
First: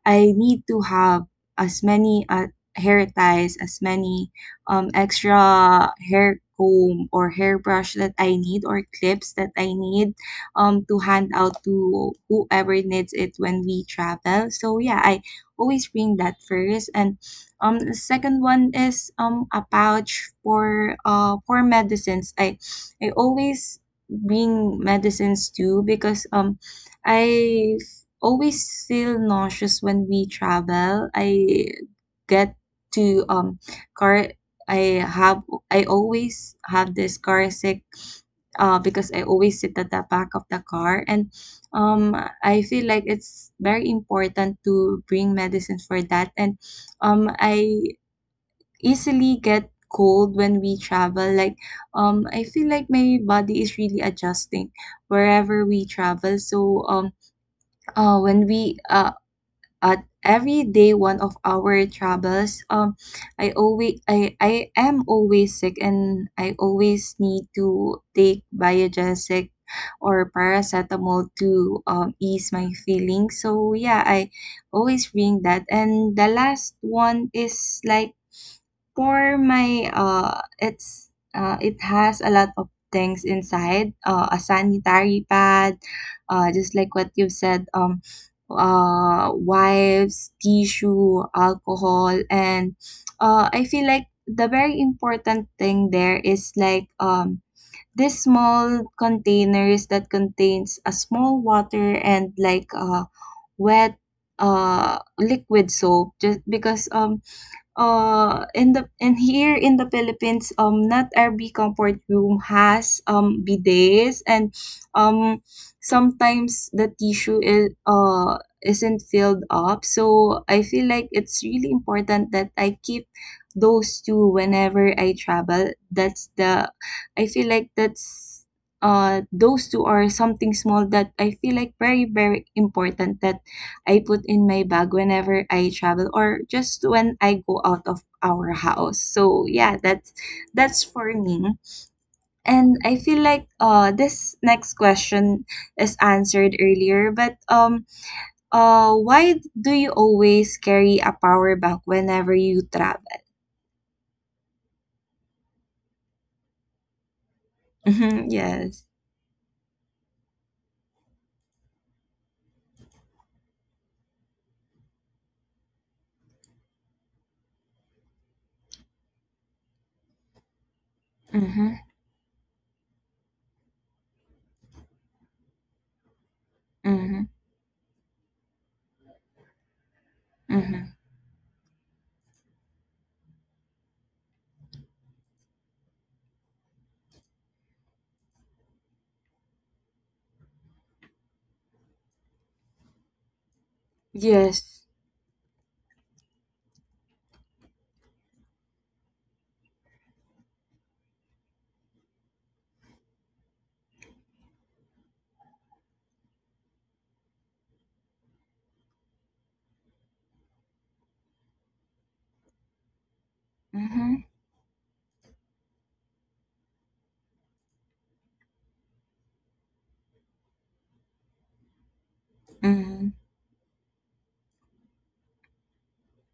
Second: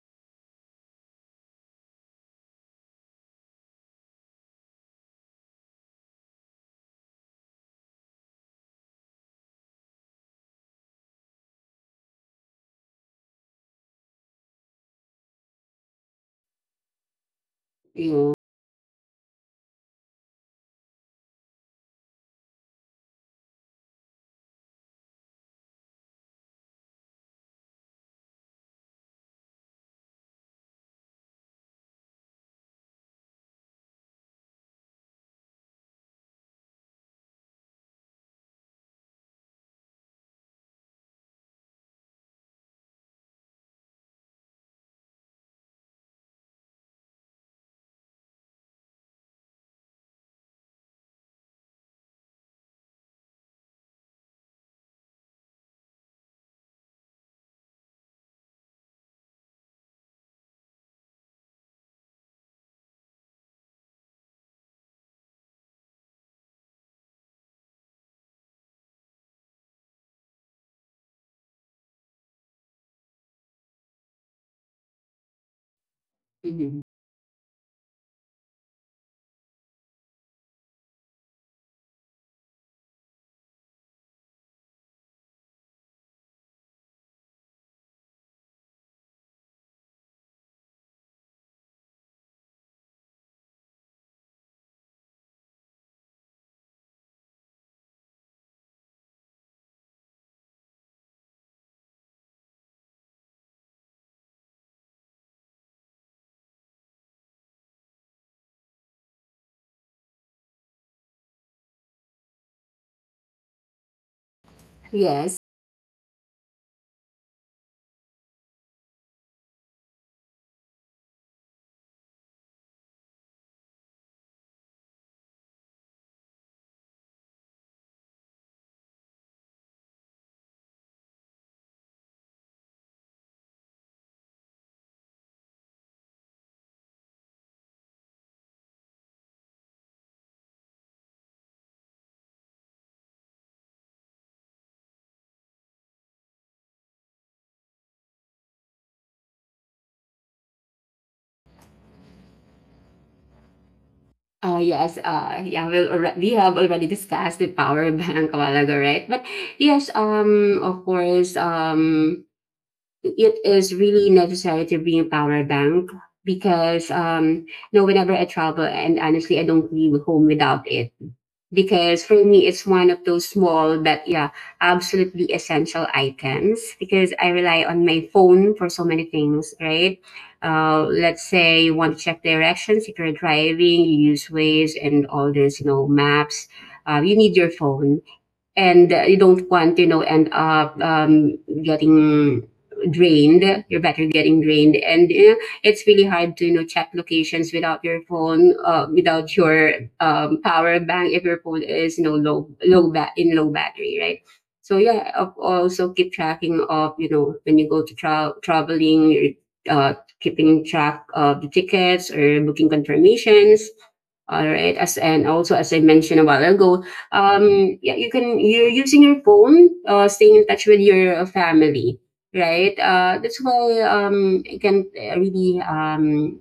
[SPEAKER 1] I need to have as many hair ties, as many extra hair comb or hairbrush that I need or clips that I need to hand out to whoever needs it when we travel. So yeah, I always bring that first. And the
[SPEAKER 2] Yeah.
[SPEAKER 1] second one is a pouch for medicines. I always bring medicines too because I always feel nauseous when we travel. I get to car I have I always have this car sick because I always sit at the back of the car, and um I feel like it's very important to bring medicine for that. And I easily get cold when we travel, like I feel like my body is really adjusting wherever we travel. So when we at every day, one of our troubles, I am always sick and I always need to take biogesic or paracetamol to ease my feelings. So yeah, I always bring that. And the last
[SPEAKER 2] Mm-hmm.
[SPEAKER 1] one is like for my it has a lot of things inside. A sanitary pad, uh, just like what you said, wipes, tissue, alcohol, and I feel like the very important thing there is like this small containers that contains a small water, and like wet liquid soap, just because in the and here in the Philippines, not every comfort room has bidets. And
[SPEAKER 2] Yes.
[SPEAKER 1] um sometimes the tissue is isn't filled up, so I feel like it's really important that I keep those two whenever I travel. That's the I feel like that's Those two are something small that I feel like very very important that I put in my bag whenever I travel, or just when I go out of our house. So yeah, that's for me. And I feel like this next question is answered earlier, but why do you always carry a power bank whenever you travel?
[SPEAKER 2] Yes, yeah, we have already discussed the power bank
[SPEAKER 1] Mm-hmm,
[SPEAKER 2] a while ago,
[SPEAKER 1] yes.
[SPEAKER 2] right? But yes, of course, it is really necessary to bring a power bank because, you know, whenever I travel, and honestly, I don't leave home without it
[SPEAKER 1] Mm-hmm,
[SPEAKER 2] because for me it's one of those small but yeah absolutely essential items because
[SPEAKER 1] mm-hmm,
[SPEAKER 2] I rely on my phone for so many things, right?
[SPEAKER 1] mm-hmm.
[SPEAKER 2] Let's say you want to check directions if you're driving, you use ways and all this, you know, maps. You need your phone. And you don't want to, you know, end up getting drained, your battery getting drained,
[SPEAKER 1] Yes.
[SPEAKER 2] and you know, it's really hard to you know check locations without your phone, without your power bank, if your phone is you know low in low battery, right? So yeah, also keep tracking of you know when you go to traveling, you're, keeping track of the tickets or booking confirmations,
[SPEAKER 1] Mm-hmm,
[SPEAKER 2] all right. As and also as I mentioned a while ago, yeah, you can you're using your phone, staying in touch with your family, right?
[SPEAKER 1] mm-hmm,
[SPEAKER 2] That's why I can really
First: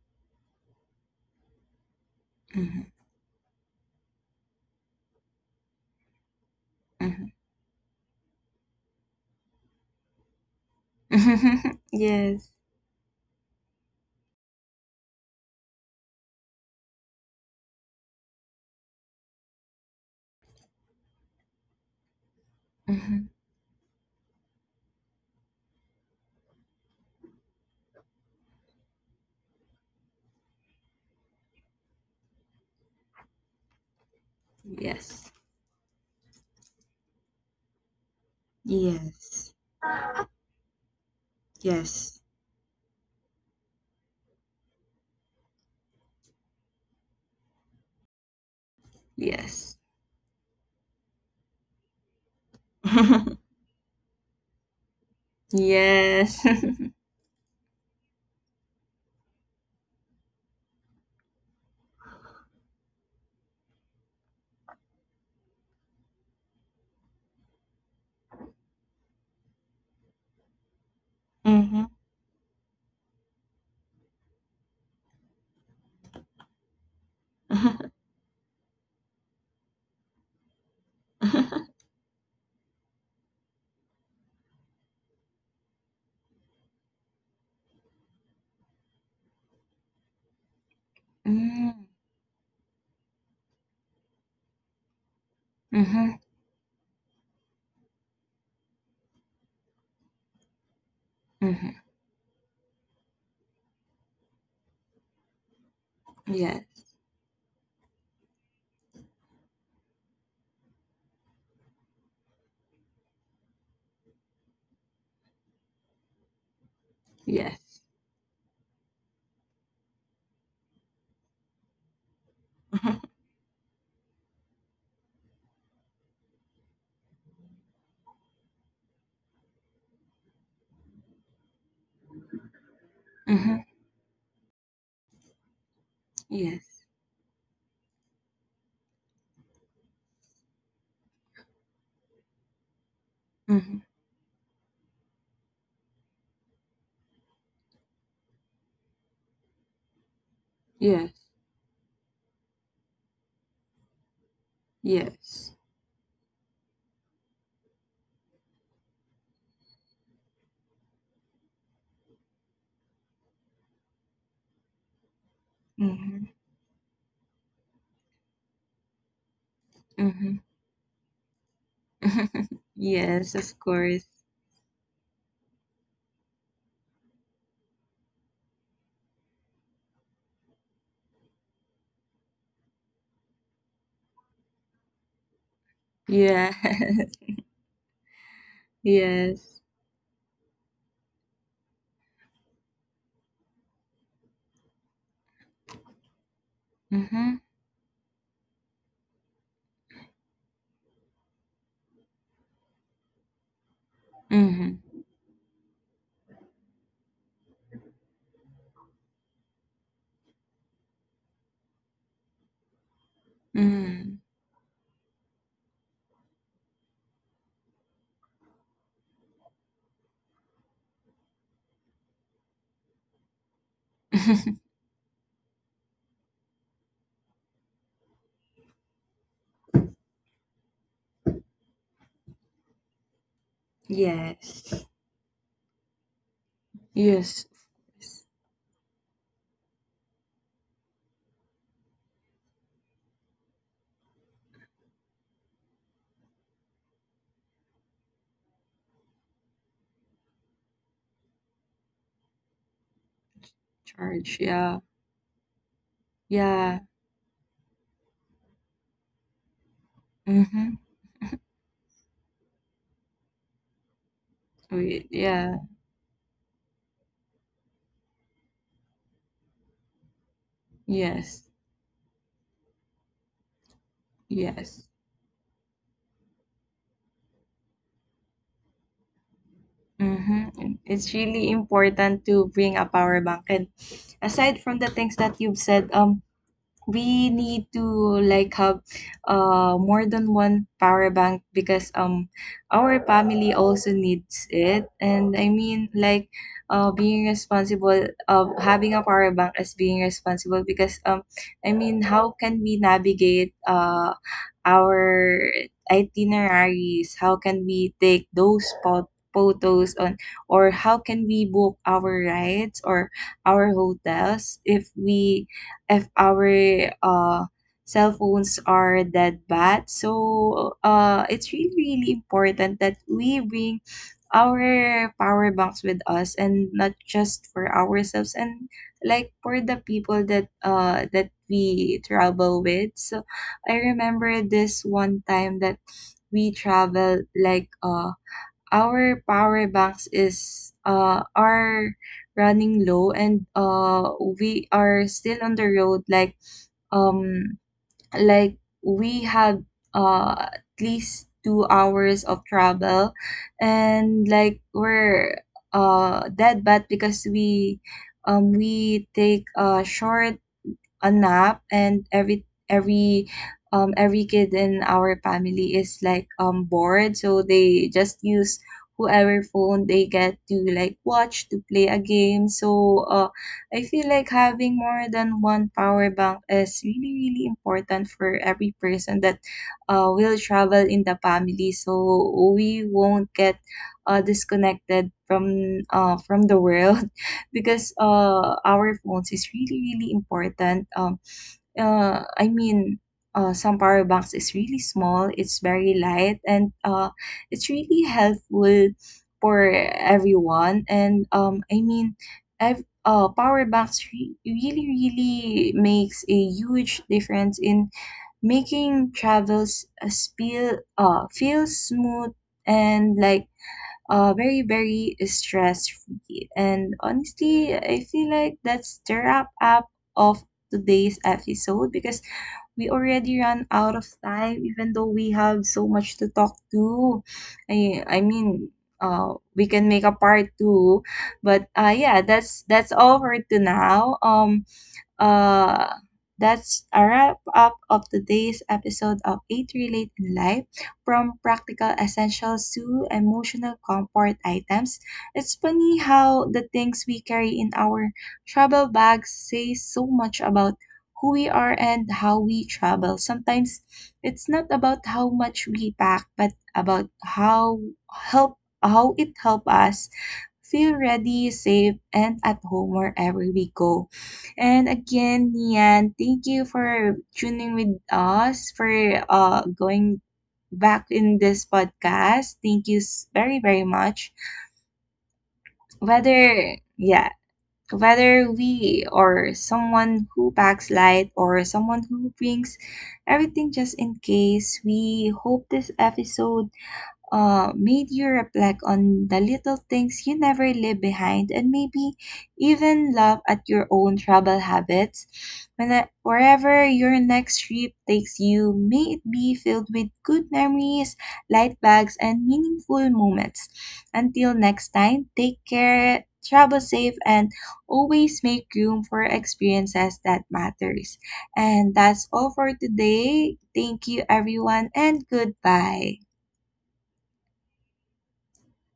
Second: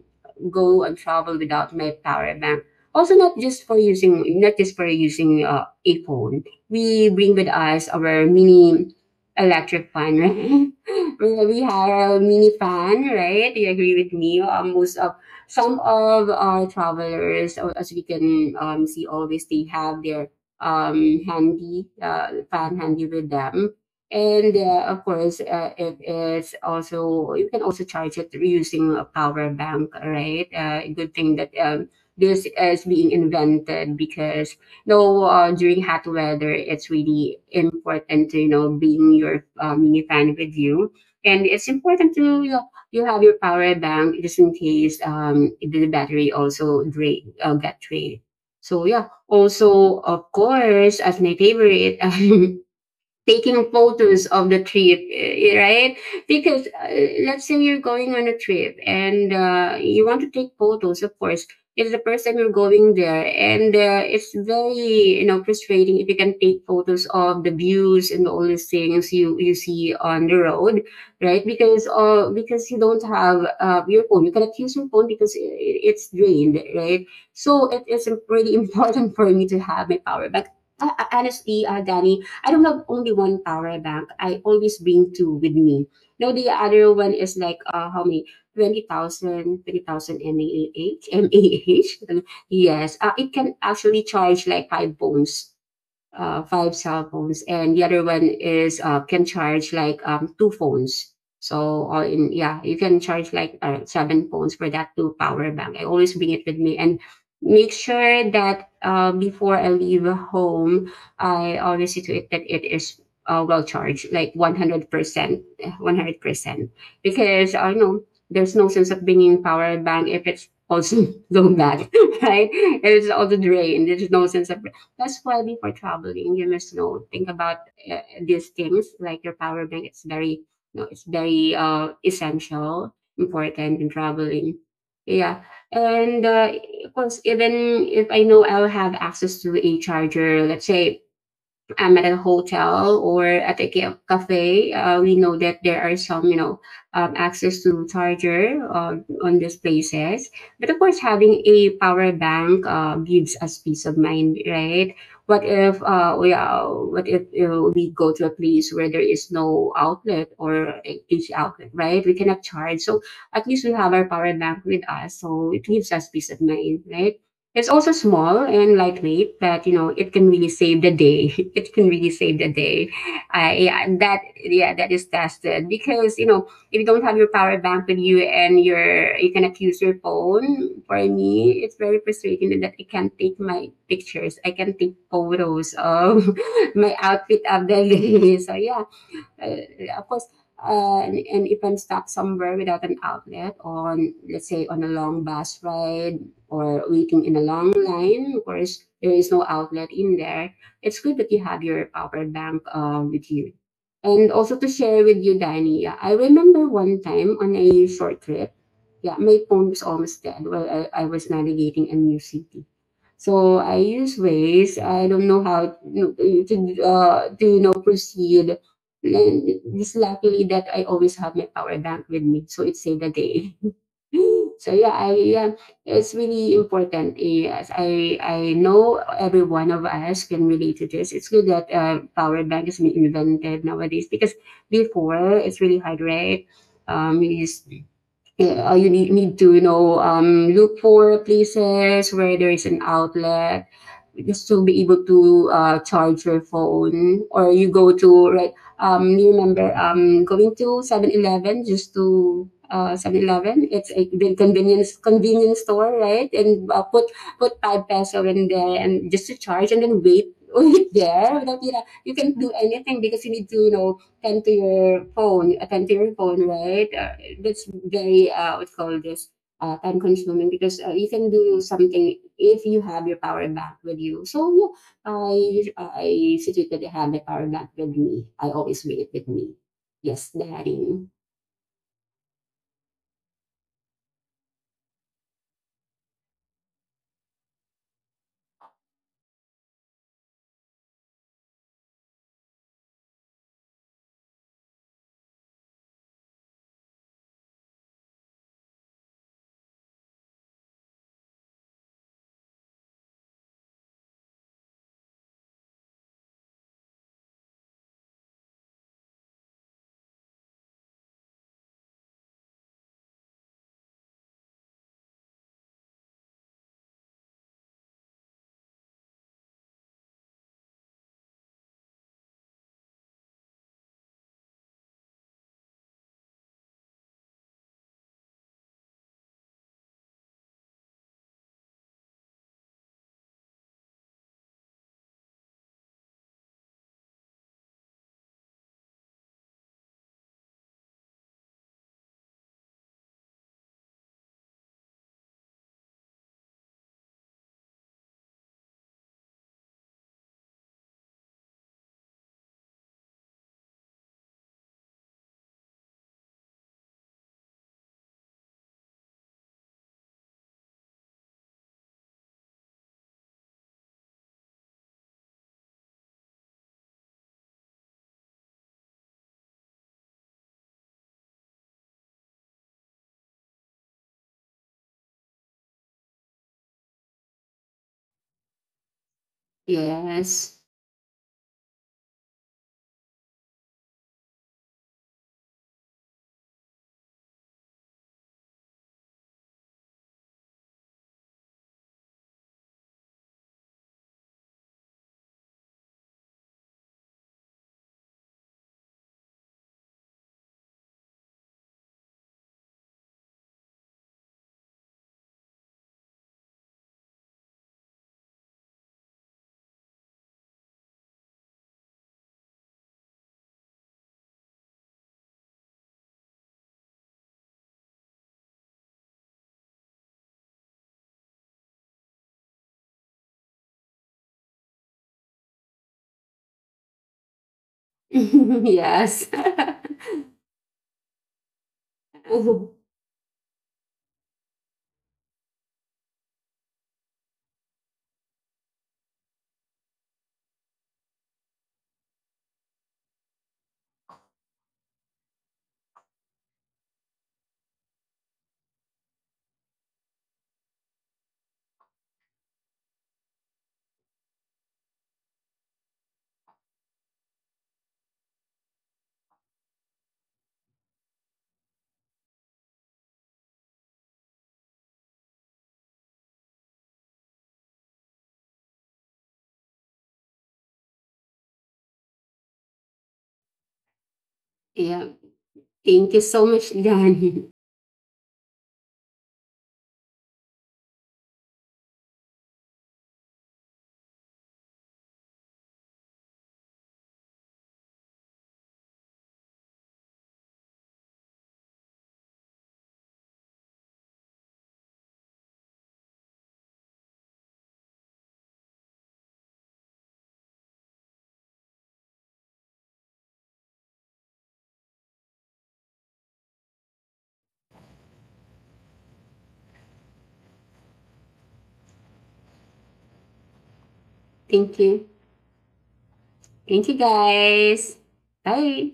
[SPEAKER 2] go and travel without my power bank.
[SPEAKER 1] mm-hmm,
[SPEAKER 2] Also, not just for using a phone, we bring with us our mini electric fan, right? We
[SPEAKER 1] mm-hmm.
[SPEAKER 2] have a
[SPEAKER 1] Yes.
[SPEAKER 2] mini fan, right? Do you agree with me? Most of Some of our travelers, as we can see, always they have their handy, found handy
[SPEAKER 1] Mm-hmm.
[SPEAKER 2] with them. And of course, it is also, you can also charge it using a power bank, right? Good thing that this is being invented because no,
[SPEAKER 1] Yes.
[SPEAKER 2] during hot weather, it's really important to, you know, bring your
[SPEAKER 1] Yes.
[SPEAKER 2] mini fan with you. And it's important
[SPEAKER 1] Yes.
[SPEAKER 2] to, you have your power bank just in case the battery also get drained. So yeah,
[SPEAKER 1] Yes.
[SPEAKER 2] also, of course, as my favorite, taking photos of the trip, eh, right?
[SPEAKER 1] Yes.
[SPEAKER 2] Because let's say you're going on a trip, and you want to take photos, of course. It's the first time you're going there, and it's very frustrating if you can take photos of the views and all these things you see on the road, right?
[SPEAKER 1] Mhm.
[SPEAKER 2] Because you don't have your phone, you cannot use your phone because it's drained, right? So it is pretty important for me to have my power. But honestly, Danny, I don't have only one power bank. I always bring two with me. Now the other one is like how many? Twenty thousand 20,000 m a h m a
[SPEAKER 1] Mm.
[SPEAKER 2] h Yes, it can actually charge like five phones
[SPEAKER 1] Mhm.
[SPEAKER 2] five cell phones, and the other one is can charge like two phones.
[SPEAKER 1] Mhm.
[SPEAKER 2] So all in, yeah, you can charge like seven phones for that two power bank. I always bring it with me
[SPEAKER 1] Yes.
[SPEAKER 2] and make sure that before I leave home, I always see to it that it is well charged, like 100%, 100%. Because I
[SPEAKER 1] Yes.
[SPEAKER 2] know there's no sense of bringing power bank if it's also low back, right? It's also drained. There's no sense of. That's why before traveling, you must know think about these things like your power bank. It's very essential,
[SPEAKER 1] Mhm.
[SPEAKER 2] important in traveling. Yeah, and
[SPEAKER 1] Yes.
[SPEAKER 2] of course, even if I know I'll have access to a charger, let's say I'm at a hotel or at a
[SPEAKER 1] Mhm.
[SPEAKER 2] cafe, we know that there are some, access to charger on these places. But of course,
[SPEAKER 1] Yes.
[SPEAKER 2] having a power bank gives us peace of mind, right? What
[SPEAKER 1] Yes.
[SPEAKER 2] if uh, we uh, what if we go to a place where there is no outlet or a AC outlet, right? We cannot charge, so at least we have our power bank with us, so it gives us peace
[SPEAKER 1] Mhm.
[SPEAKER 2] of mind, right? It's also small and lightweight, but it can
[SPEAKER 1] Mhm.
[SPEAKER 2] really save the day. It can really save the day.
[SPEAKER 1] Yes,
[SPEAKER 2] Uh,
[SPEAKER 1] of
[SPEAKER 2] yeah,
[SPEAKER 1] course.
[SPEAKER 2] that is tested because if you don't have your power bank with you and you cannot use your phone, for me, it's very frustrating that I can't take my pictures. I can take photos of
[SPEAKER 1] Yeah.
[SPEAKER 2] my outfit of the day. So yeah,
[SPEAKER 1] Yes.
[SPEAKER 2] uh, of course, and if an event stuck somewhere without an outlet on, let's say, on a long bus ride or waiting in a
[SPEAKER 1] Mhm.
[SPEAKER 2] long line, of course, there is no outlet in there. It's good that you have your power bank with you. And also to
[SPEAKER 1] Mhm.
[SPEAKER 2] share with you, Danny, yeah, I remember one time on a short trip, yeah, my phone was almost dead while I was navigating a new city. So I
[SPEAKER 1] Mm.
[SPEAKER 2] use Waze. I don't know how to proceed, and just luckily that I always have my power bank with me, so it saved the day. So yeah, I yeah, it's really important. Yes, I know every one of us can relate to this. It's good that power bank has been invented nowadays because
[SPEAKER 1] Yes.
[SPEAKER 2] before it's really hard, right? Um, you
[SPEAKER 1] Yes.
[SPEAKER 2] use you need to look for places where there is an outlet just to be able to charge your phone, or you go to, right? You remember going to 7-Eleven just to 7-Eleven, it's a big
[SPEAKER 1] Charge. Yeah.
[SPEAKER 2] convenience store, right? and
[SPEAKER 1] Yeah.
[SPEAKER 2] uh, put put 5 peso in there and just to charge, and then wait
[SPEAKER 1] Mhm.
[SPEAKER 2] wait there without you can do anything because you need to attend to your
[SPEAKER 1] We-
[SPEAKER 2] phone,
[SPEAKER 1] Yeah.
[SPEAKER 2] you attend to your phone, right? That's very what you call this time consuming because
[SPEAKER 1] Yeah.
[SPEAKER 2] you can
[SPEAKER 1] Yes.
[SPEAKER 2] do something if you have your power bank with you. So
[SPEAKER 1] Yes.
[SPEAKER 2] yeah, I situated to have my power bank with me. I always bring it with me. Yes,
[SPEAKER 1] Mm-hmm.
[SPEAKER 2] daddy.
[SPEAKER 1] It's really important to bring a power bank. And aside from the things that you've said, we need to like have more than one power bank, because our family also needs it. And I mean, like, being responsible of having a power bank, as being responsible, because I mean, how can we navigate our itineraries? How can we take those pot photos on, or how can we book our rides or our hotels if we, if our uh, cell phones are that bad? So it's really, really important that we bring our power banks with us, and not just for ourselves, and like for the people that that we travel with. So I remember this one time that we travel, like our power banks is are running low, and we are still on the road, like um like we had at least 2 hours of travel, and like we're dead bad, because we take a short a nap. And every kid in our family is like bored, so they just use whoever phone they get to like watch to play a game. So I feel like having more than one power bank is really really important for every person that will
[SPEAKER 2] Yes.
[SPEAKER 1] travel in the family, so we won't get disconnected from the world, because our phones is really really important. Uh i mean some power banks is really small, it's very light, and it's really helpful for everyone. And power banks really really makes a huge difference in making travels feel smooth and like very, very stress free. And honestly, I feel like that's the wrap up of today's episode, because we already ran out of time, even though we have so much to talk to. I, I mean,
[SPEAKER 2] Yes.
[SPEAKER 1] we can make a part two, but yeah, that's all for to now. Uh, that's a wrap up of today's episode of Eight Relate in Life. From practical essentials to emotional comfort items, it's funny how the things we carry in our travel bags say so much about who we are and how we travel. Sometimes it's not about how much we pack, but about how help how it help us feel ready, safe, and at home wherever we go. And again, Nian, thank you for tuning with us for going back in this podcast. Thank you very very much.
[SPEAKER 2] Yeah. Thank you so much,
[SPEAKER 1] Whether yeah,
[SPEAKER 2] Danny.
[SPEAKER 1] whether we or someone who packs light, or someone who brings everything just in case, we hope this episode made you reflect on the little things you never leave behind, and maybe even laugh at your own travel habits. When, wherever your next trip takes you, may it be filled with good memories, light bags, and meaningful moments. Until next time, take care, travel safe, and always make room for experiences that matters. And that's all for today. Thank you
[SPEAKER 2] Thank
[SPEAKER 1] everyone,
[SPEAKER 2] you.
[SPEAKER 1] and goodbye.
[SPEAKER 2] Thank you, guys. Bye.